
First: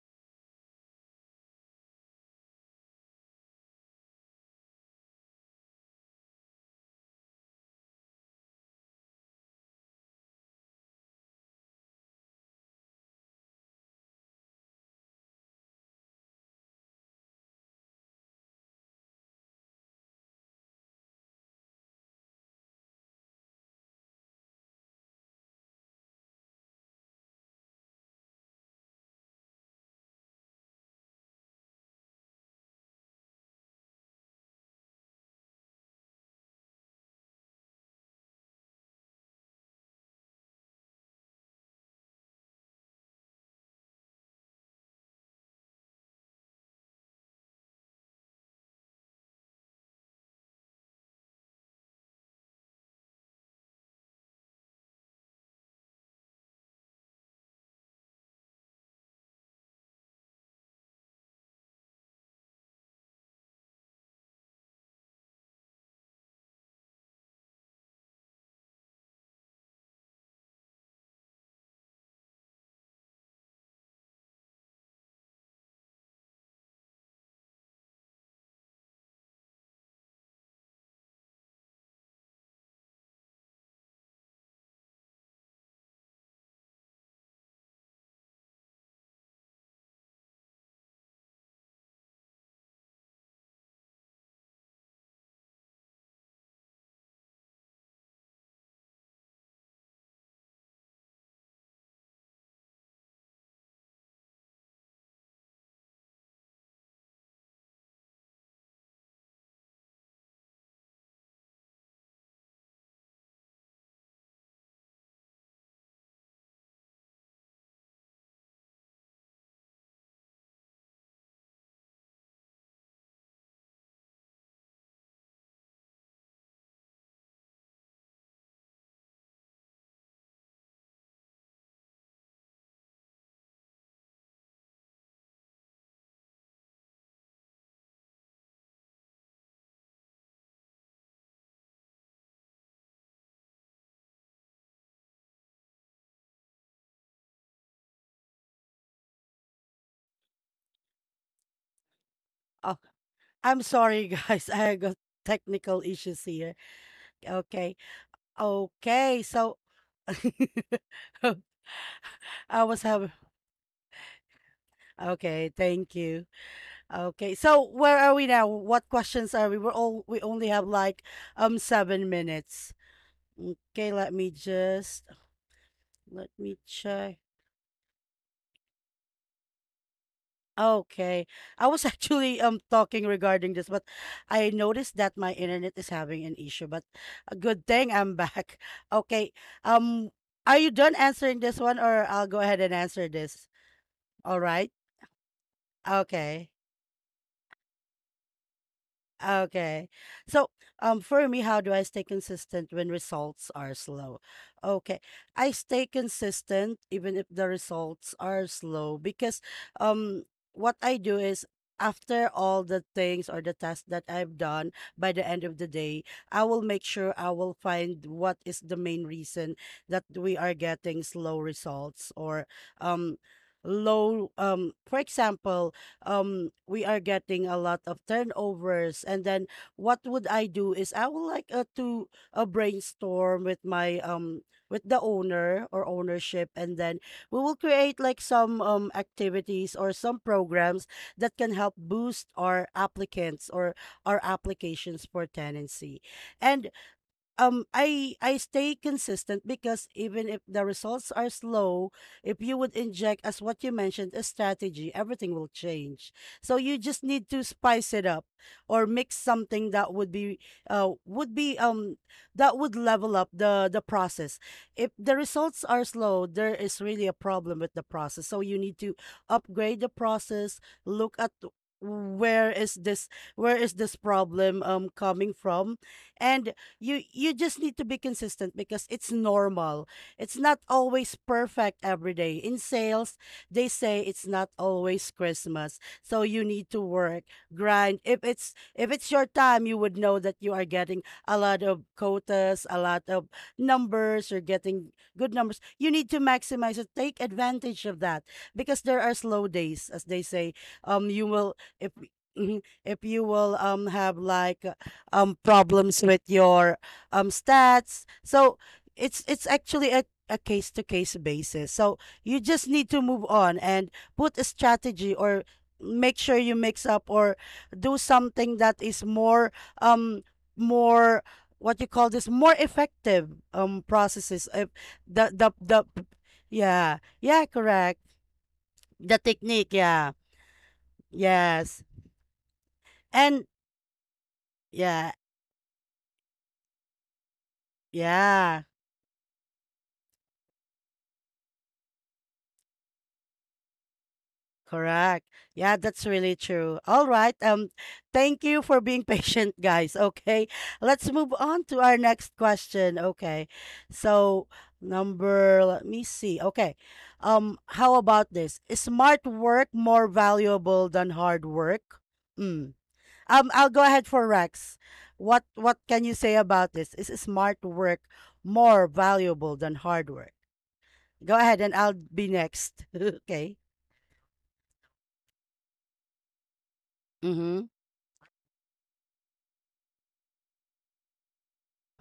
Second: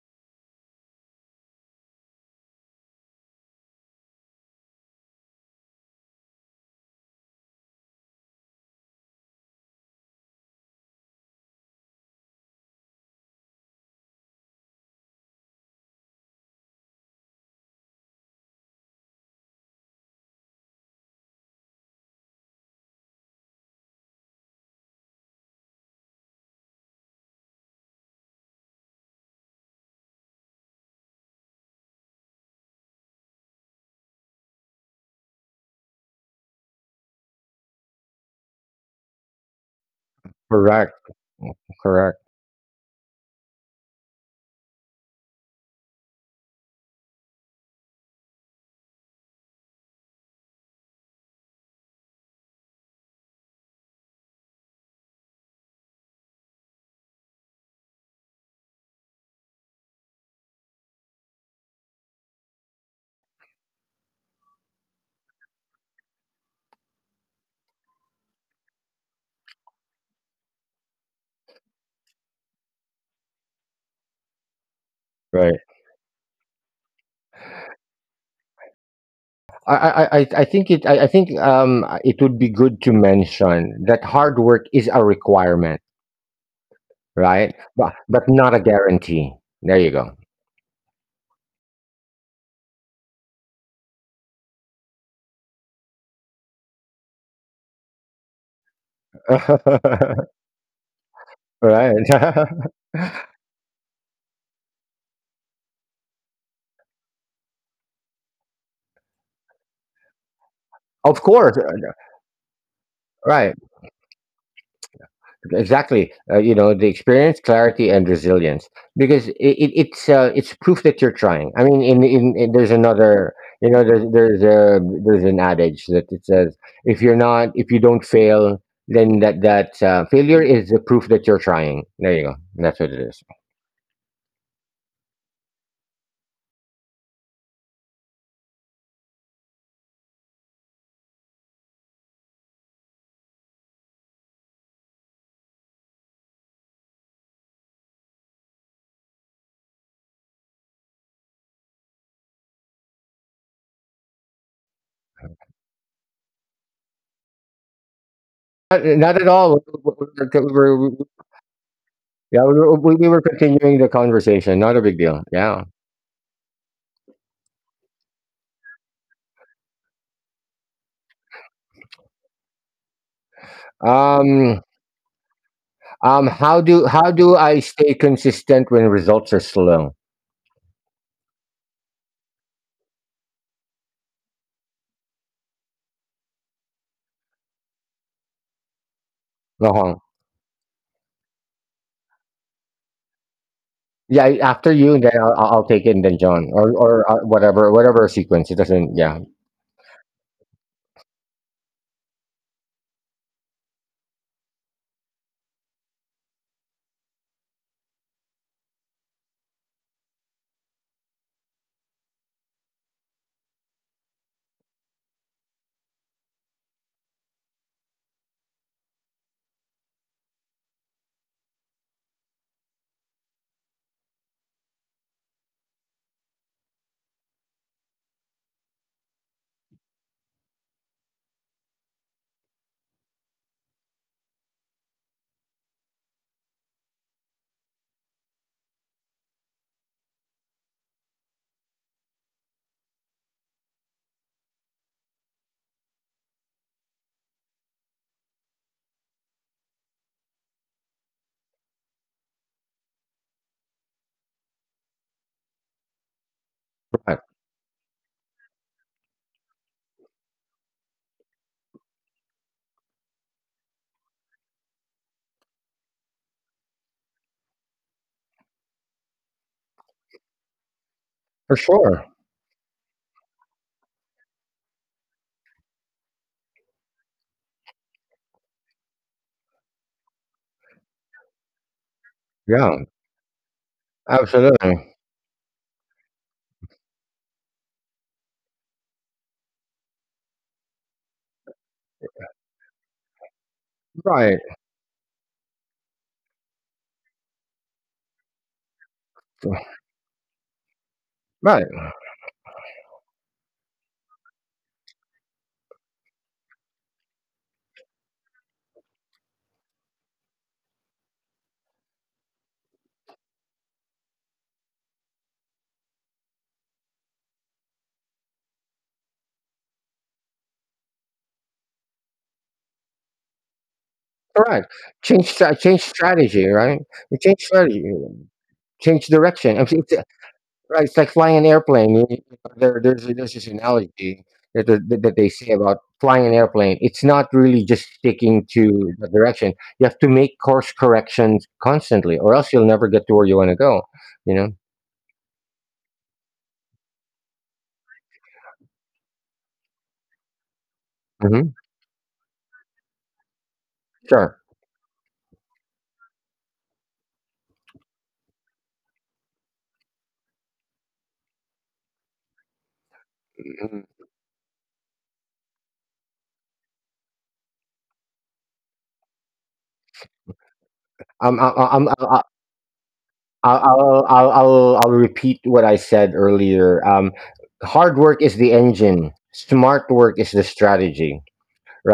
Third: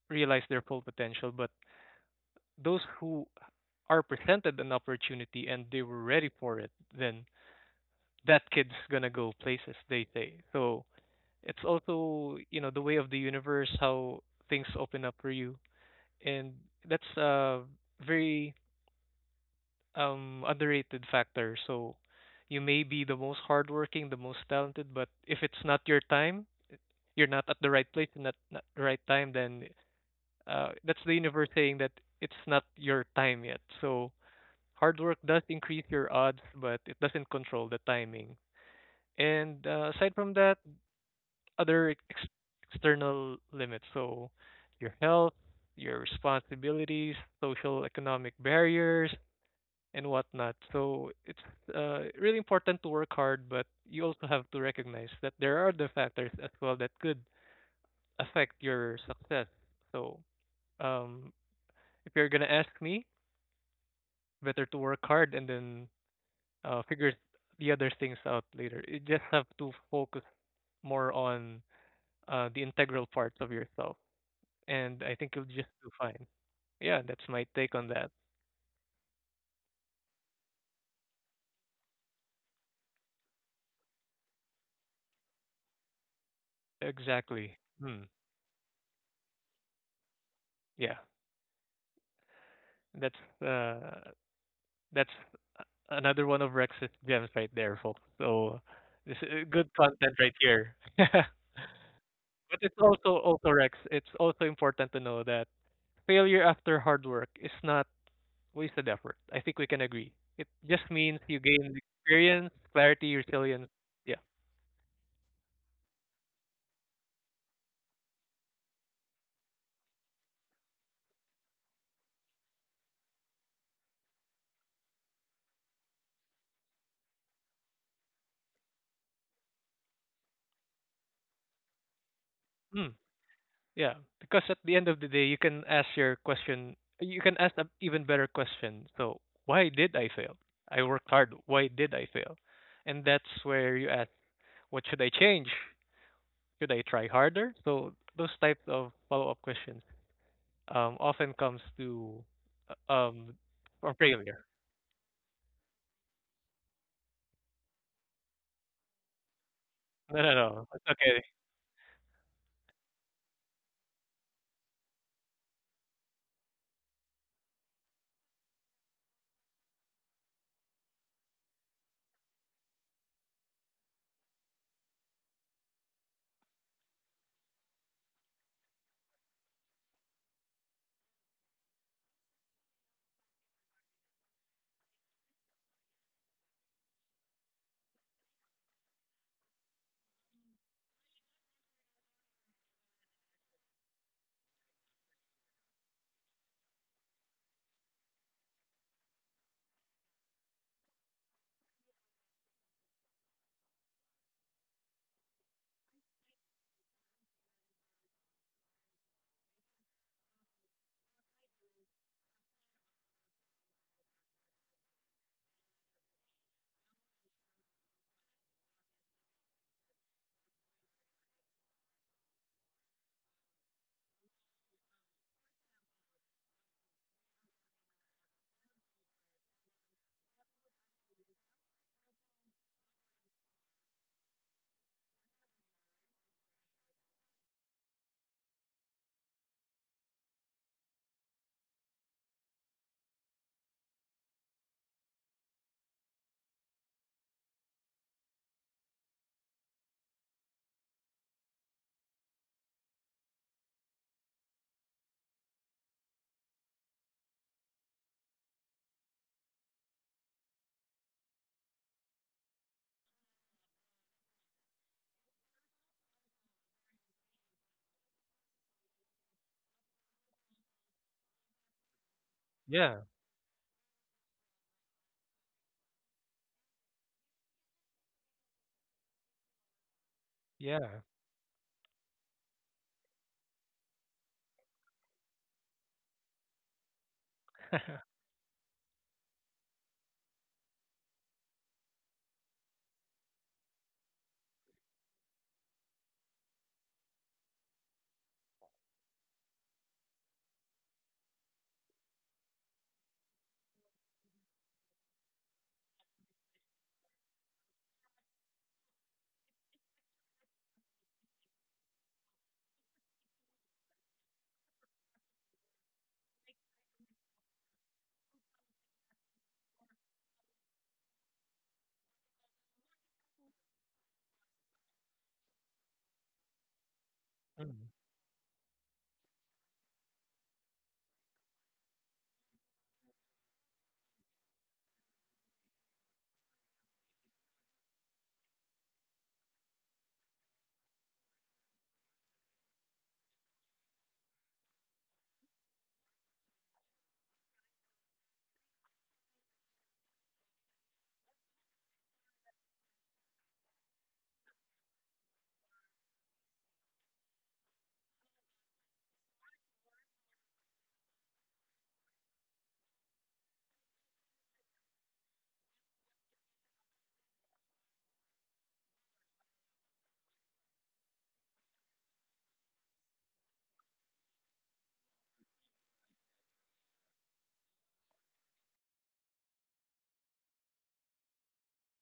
Speaker 2: realize their full potential, but those who are presented an opportunity and they were ready for it, then that kid's gonna go places, they say. So it's also, you know, the way of the universe how things open up for you, and that's a very underrated factor. So you may be the most hardworking, the most talented, but if it's not your time, you're not at the right place and at not the right time, then that's the universe saying that it's not your time yet. So hard work does increase your odds, but it doesn't control the timing. And aside from that,
Speaker 1: correct,
Speaker 2: other
Speaker 1: correct.
Speaker 2: ex- external limits. So your health, your responsibilities, social economic barriers, and whatnot. So it's really important to work hard, but you also have to recognize that there are other factors as well that could affect your success. So um, if you're gonna ask me, better to work hard and then figure the other things out later. You just have to focus more on the integral parts of yourself, and I think you'll
Speaker 1: Right.
Speaker 2: just do fine. Yeah, that's my take on that.
Speaker 1: I think it would be good to mention that hard work is a requirement, right?
Speaker 2: Exactly. Hmm.
Speaker 1: But not a guarantee. There you go.
Speaker 2: Yeah, that's uh, that's a- another one of Rex's gems right there, folks. So this is good content right here.
Speaker 1: right.
Speaker 2: But it's also also Rex. It's also important to know that failure after hard work is not wasted effort. I think we can agree. It just means
Speaker 1: Of
Speaker 2: you
Speaker 1: course.
Speaker 2: gain experience, clarity,
Speaker 1: Right.
Speaker 2: resilience. Yeah.
Speaker 1: Exactly you know the experience clarity and resilience because it's proof that you're trying. I mean in there's another, there's a there's an adage that it says, if you're not if you don't fail, then that that failure is the proof that you're trying. There you go, that's
Speaker 2: Mm,
Speaker 1: what it is.
Speaker 2: yeah. Because at the end of the day, you can ask your question, you can ask an even better question. So, why did I fail? I worked hard. Why did I fail? And that's where you ask, what should I change? Should I try harder? So, those types of follow up questions often comes to
Speaker 3: Oh,
Speaker 2: uh, um,
Speaker 3: I'm
Speaker 2: from
Speaker 3: sorry,
Speaker 2: failure.
Speaker 3: guys. I got technical issues here. Okay.
Speaker 1: Not,
Speaker 3: Okay.
Speaker 1: not at
Speaker 3: So
Speaker 1: all,
Speaker 2: No, no, no.
Speaker 1: we're,
Speaker 2: It's okay.
Speaker 1: we
Speaker 3: I was
Speaker 1: were, we
Speaker 3: having.
Speaker 1: we were continuing the conversation, not a big deal.
Speaker 3: Okay.
Speaker 1: Yeah
Speaker 3: Thank you. Okay. So where are we now? What questions are we? We're all. We only have like 7 minutes. Okay. Let me
Speaker 1: um
Speaker 3: just. Let me
Speaker 1: how
Speaker 3: check.
Speaker 1: do I stay consistent when results are slow?
Speaker 3: Okay. I was actually talking regarding this, but I noticed that my internet is having an issue, but a good thing I'm back. Okay.
Speaker 1: uh
Speaker 3: Um, are you done answering this one, or I'll go ahead and answer this?
Speaker 1: Yeah,
Speaker 3: All right.
Speaker 1: after you, then I'll take it, and then
Speaker 3: Okay.
Speaker 1: John, or whatever, whatever sequence. It doesn't. Yeah,
Speaker 3: Okay. So, for me, how do I stay consistent when results are slow? Okay. I stay consistent even if the results are slow because um what I do is, after all the things or the tasks that I've done by the end of the day, I will make sure I will find what is the main reason that we are getting slow results, or um low. For example, we are getting a lot of turnovers, and then what would I do is I would like to brainstorm with my with the owner or ownership, and then we will create like some activities or some programs that can help boost our applicants or our applications for tenancy. And I stay consistent because, even if the results are slow, if you would inject, as what you mentioned, a strategy, everything will change. So you just
Speaker 1: right.
Speaker 3: need to spice it up or mix something that would be that would level up the process. If the results are slow, there is really a problem with the process. So you need to upgrade the process, look at
Speaker 1: For sure.
Speaker 3: where is
Speaker 2: Yeah.
Speaker 3: this where is this problem coming from. And you just need to be consistent because it's normal. It's not
Speaker 2: Yeah.
Speaker 3: always perfect every day. In
Speaker 1: Yeah,
Speaker 3: sales, they say it's not
Speaker 1: absolutely.
Speaker 3: always Christmas. So you need to work, grind. If it's your time, you would know that you are getting a lot of quotas, a lot of numbers, you're
Speaker 1: Right,
Speaker 3: getting good numbers. You need to maximize it. Take advantage of that because there are slow days, as they say. You will
Speaker 1: right,
Speaker 3: if Mhm. if you will have like problems with your stats. So it's actually a case to case basis. So you just need to move on and put a strategy, or make sure you mix up or do something that is more um more, what you call this, more effective processes.
Speaker 1: right.
Speaker 3: The
Speaker 1: Change strategy. Right,
Speaker 3: Yeah,
Speaker 1: you change
Speaker 3: yeah,
Speaker 1: strategy.
Speaker 3: correct.
Speaker 1: Change
Speaker 3: The
Speaker 1: direction. I
Speaker 3: technique,
Speaker 1: mean, it's,
Speaker 3: yeah.
Speaker 1: right, it's like flying an
Speaker 3: Yes,
Speaker 1: airplane. You know, there's
Speaker 3: and
Speaker 1: this analogy that, that
Speaker 3: yeah,
Speaker 1: that they say about flying an airplane. It's not really just sticking
Speaker 3: yeah.
Speaker 1: to the direction. You have to make course corrections constantly, or else you'll never get to where you want to go. You know.
Speaker 3: Correct. Yeah, that's really true. All right. Thank you for being patient, guys. Okay. Let's move
Speaker 1: Mm-hmm.
Speaker 3: on to our next question. Okay.
Speaker 1: Sure.
Speaker 3: So, let me see. Okay. How about this? Is smart work more valuable than hard work? Mm. I'll go
Speaker 1: Mhm.
Speaker 3: ahead for Rex. What can you say about this? Is smart work more valuable than hard work? Go ahead, and
Speaker 1: I I'm
Speaker 3: I'll
Speaker 1: I
Speaker 3: be next. Okay.
Speaker 1: I'll repeat what I said earlier.
Speaker 3: Mm-hmm.
Speaker 1: Hard work is the engine. Smart work is the strategy,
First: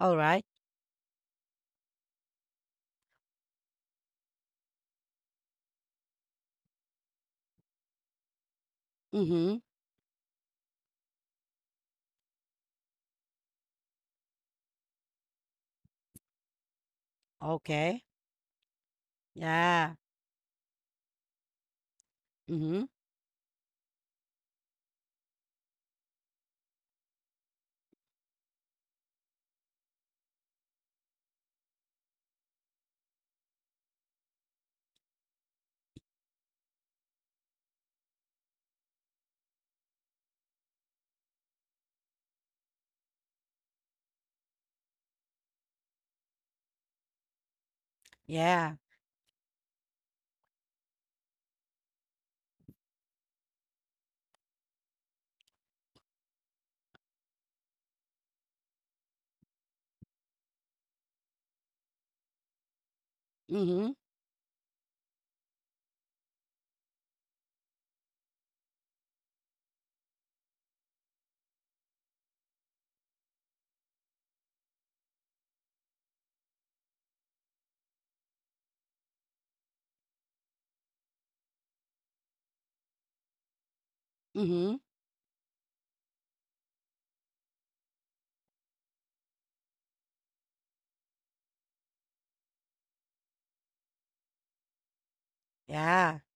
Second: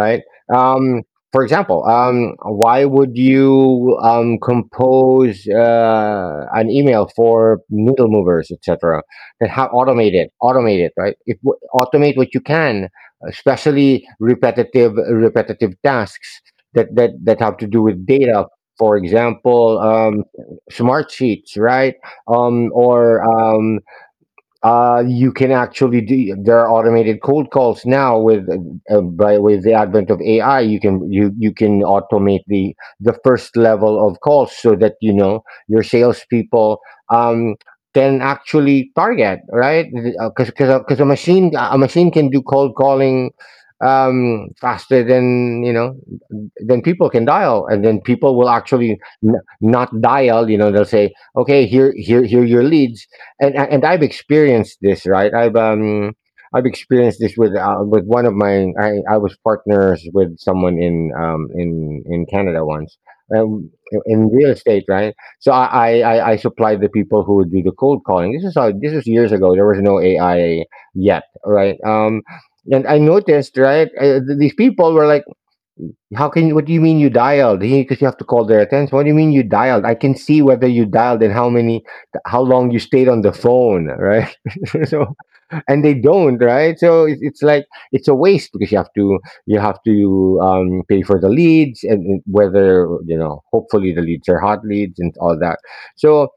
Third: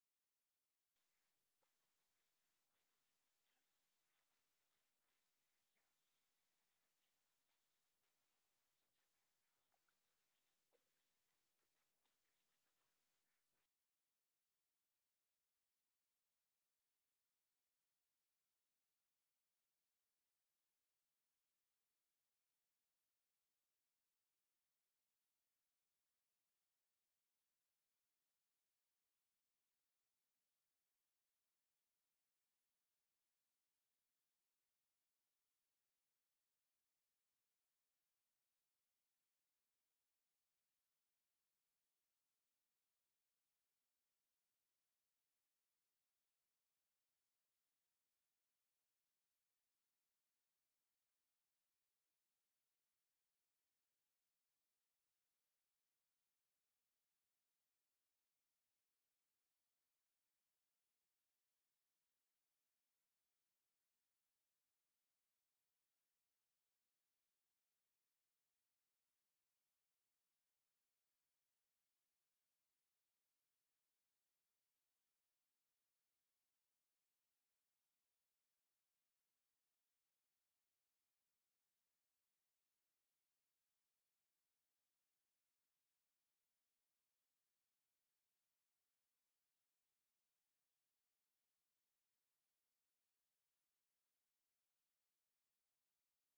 Speaker 3: All right.
Speaker 1: Um, for example, why would you compose an email for needle movers, etc.? Then
Speaker 3: Mhm.
Speaker 1: how automate it? Automate it, right? If, automate what you can, especially repetitive tasks that have to do
Speaker 3: Okay.
Speaker 1: with data. For example,
Speaker 3: Yeah.
Speaker 1: smart sheets, right?
Speaker 3: Mhm.
Speaker 1: Or You can actually do. There are automated cold calls now with by with the advent of AI. You can you you can automate the first level of calls so that you know your salespeople, um, can actually target, right? Because a machine can do cold calling, faster than, you know, than people can dial, and then people will
Speaker 3: Yeah.
Speaker 1: actually not dial, you know, they'll say okay, here are your leads. And I've experienced this, right? I've experienced this with one of my, I was partners with someone in in Canada once, um,
Speaker 3: Mhm.
Speaker 1: in real estate, right? So I supplied the people who would do the cold calling. This is how this was years ago. There was no AI yet, right? And I noticed, right? These people were like, how can you? What do you mean you dialed? Because you have to call their attention. What do you mean you dialed? I can see whether you dialed, and how many, how long you stayed on the phone, right?
Speaker 3: Mhm.
Speaker 1: So, and they don't, right? So it's like, it's a waste because you have to, you have to pay for the leads, and whether you know, hopefully the leads are hot leads and all that.
Speaker 3: Yeah.
Speaker 1: So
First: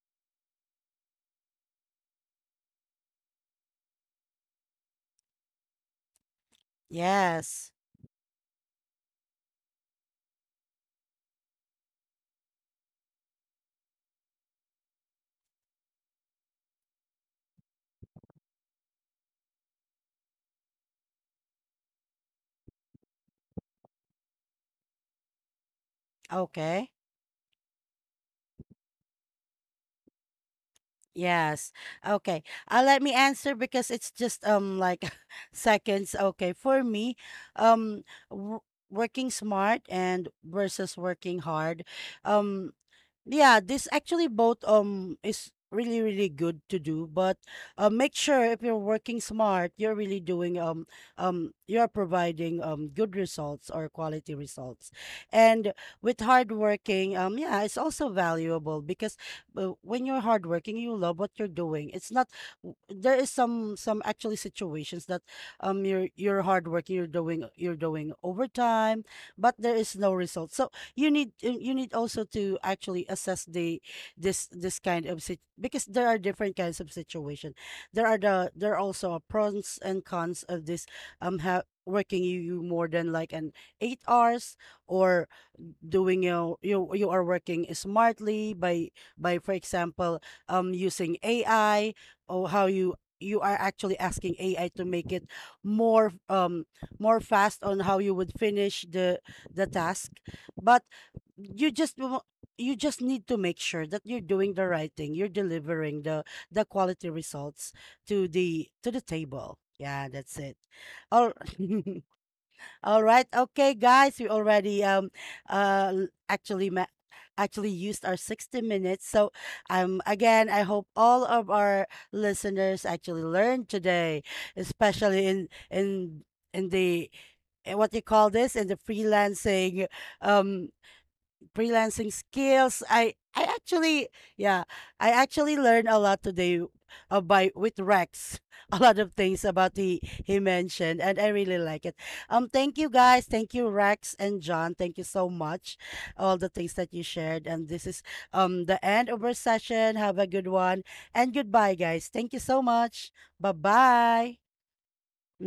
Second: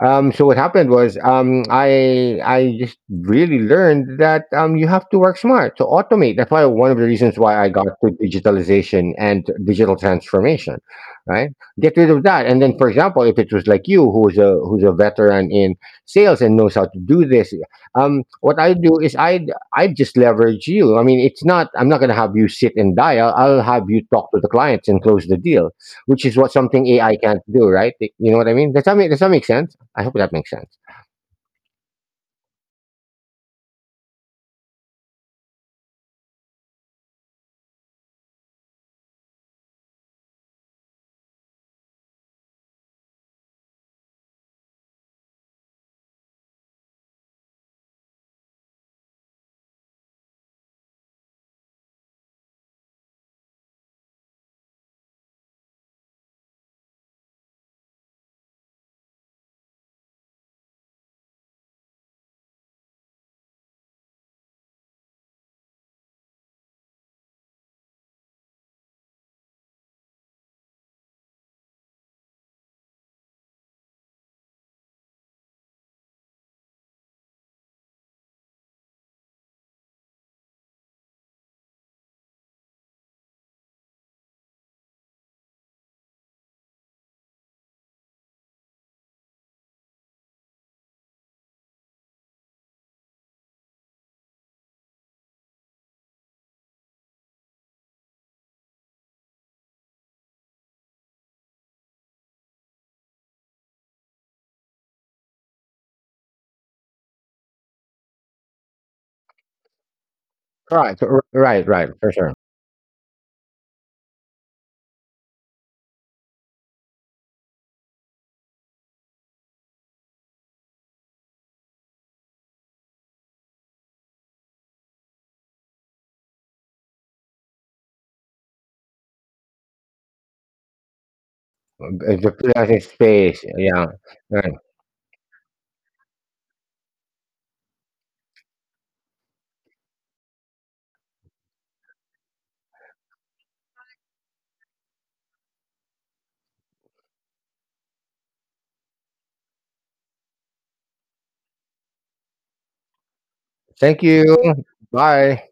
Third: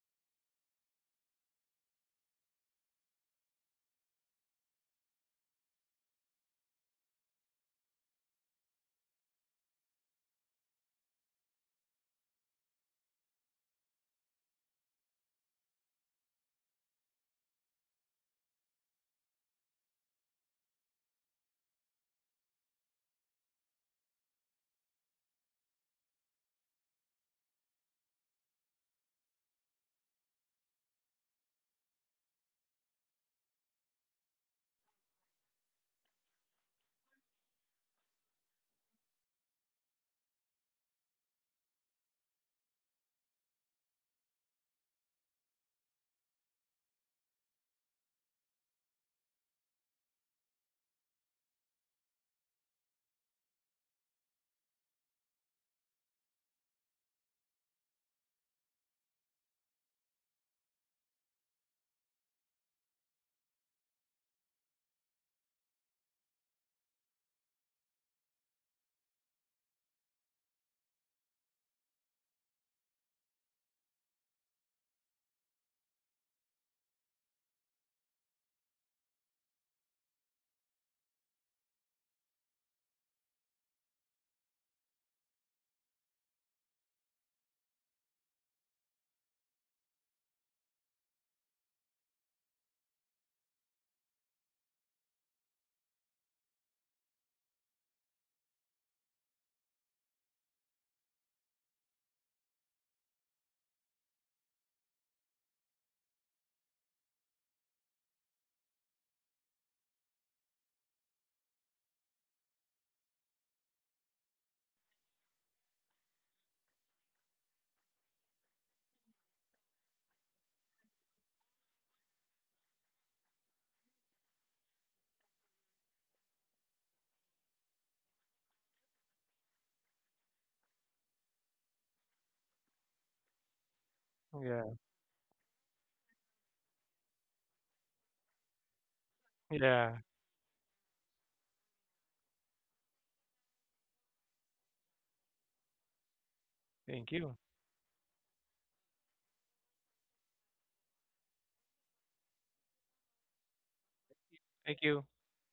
Speaker 1: so what happened was I just really learned that you have to work smart to automate. That's why one of the reasons why I
Speaker 3: Yes.
Speaker 1: got to digitalization and digital transformation, right? Get rid of that, and then, for example, if it was like you, who's a veteran in sales and knows how to do this, what I do is I just leverage you. I mean, it's not, I'm not going to have you sit and dial. I'll have you talk to the clients and close the deal, which is what something
Speaker 3: Okay.
Speaker 1: AI can't do, right? You know what I mean? Does does that make sense? I hope that makes sense.
Speaker 3: Yes. Okay. Let me answer because it's just like seconds. Okay. For me, um w working smart and versus working hard. Um Yeah, this actually both is really really good to do, but make sure if you're working smart, you're really doing you're providing good results or quality results. And with hard working, yeah, it's also valuable because, when you're hardworking, you love what you're doing. It's not w- There is some actually situations that you're hardworking, you're doing overtime, but there is no result. So you need, you need also to actually assess the this kind of sit, because there are different kinds of situation. There are also a pros and cons of this ha working you, you more than like an 8 hours, or doing your you are working smartly by for example using AI, or how you are actually asking AI to make it more, fast on how you would finish the task. But you just wa- you just need to make sure that you're doing the right thing, you're delivering the quality results to the table. Yeah, that's it.
Speaker 1: Right,
Speaker 3: All
Speaker 1: right, right, for sure.
Speaker 3: All right. Okay, guys, we already uh l- actually ma- actually used our 60 minutes. So again, I hope all of our listeners actually learned today, especially in the what you call this, in the freelancing um freelancing
Speaker 1: The pleasure
Speaker 3: skills. I
Speaker 1: space.
Speaker 3: I
Speaker 1: Yeah.
Speaker 3: actually,
Speaker 1: Right.
Speaker 2: Yeah.
Speaker 3: yeah, I actually learned a lot today by with Rex. A lot of things about
Speaker 2: Yeah.
Speaker 3: he mentioned, and I really like it. Thank you, guys. Thank you, Rex and John. Thank you so much. All the things that you
Speaker 2: Thank you.
Speaker 3: shared, and this is the end of our session. Have a good one, and goodbye, guys. Thank you so much.
Speaker 1: Thank you.
Speaker 3: Bye-bye.
Speaker 2: Thank you.
Speaker 1: Bye.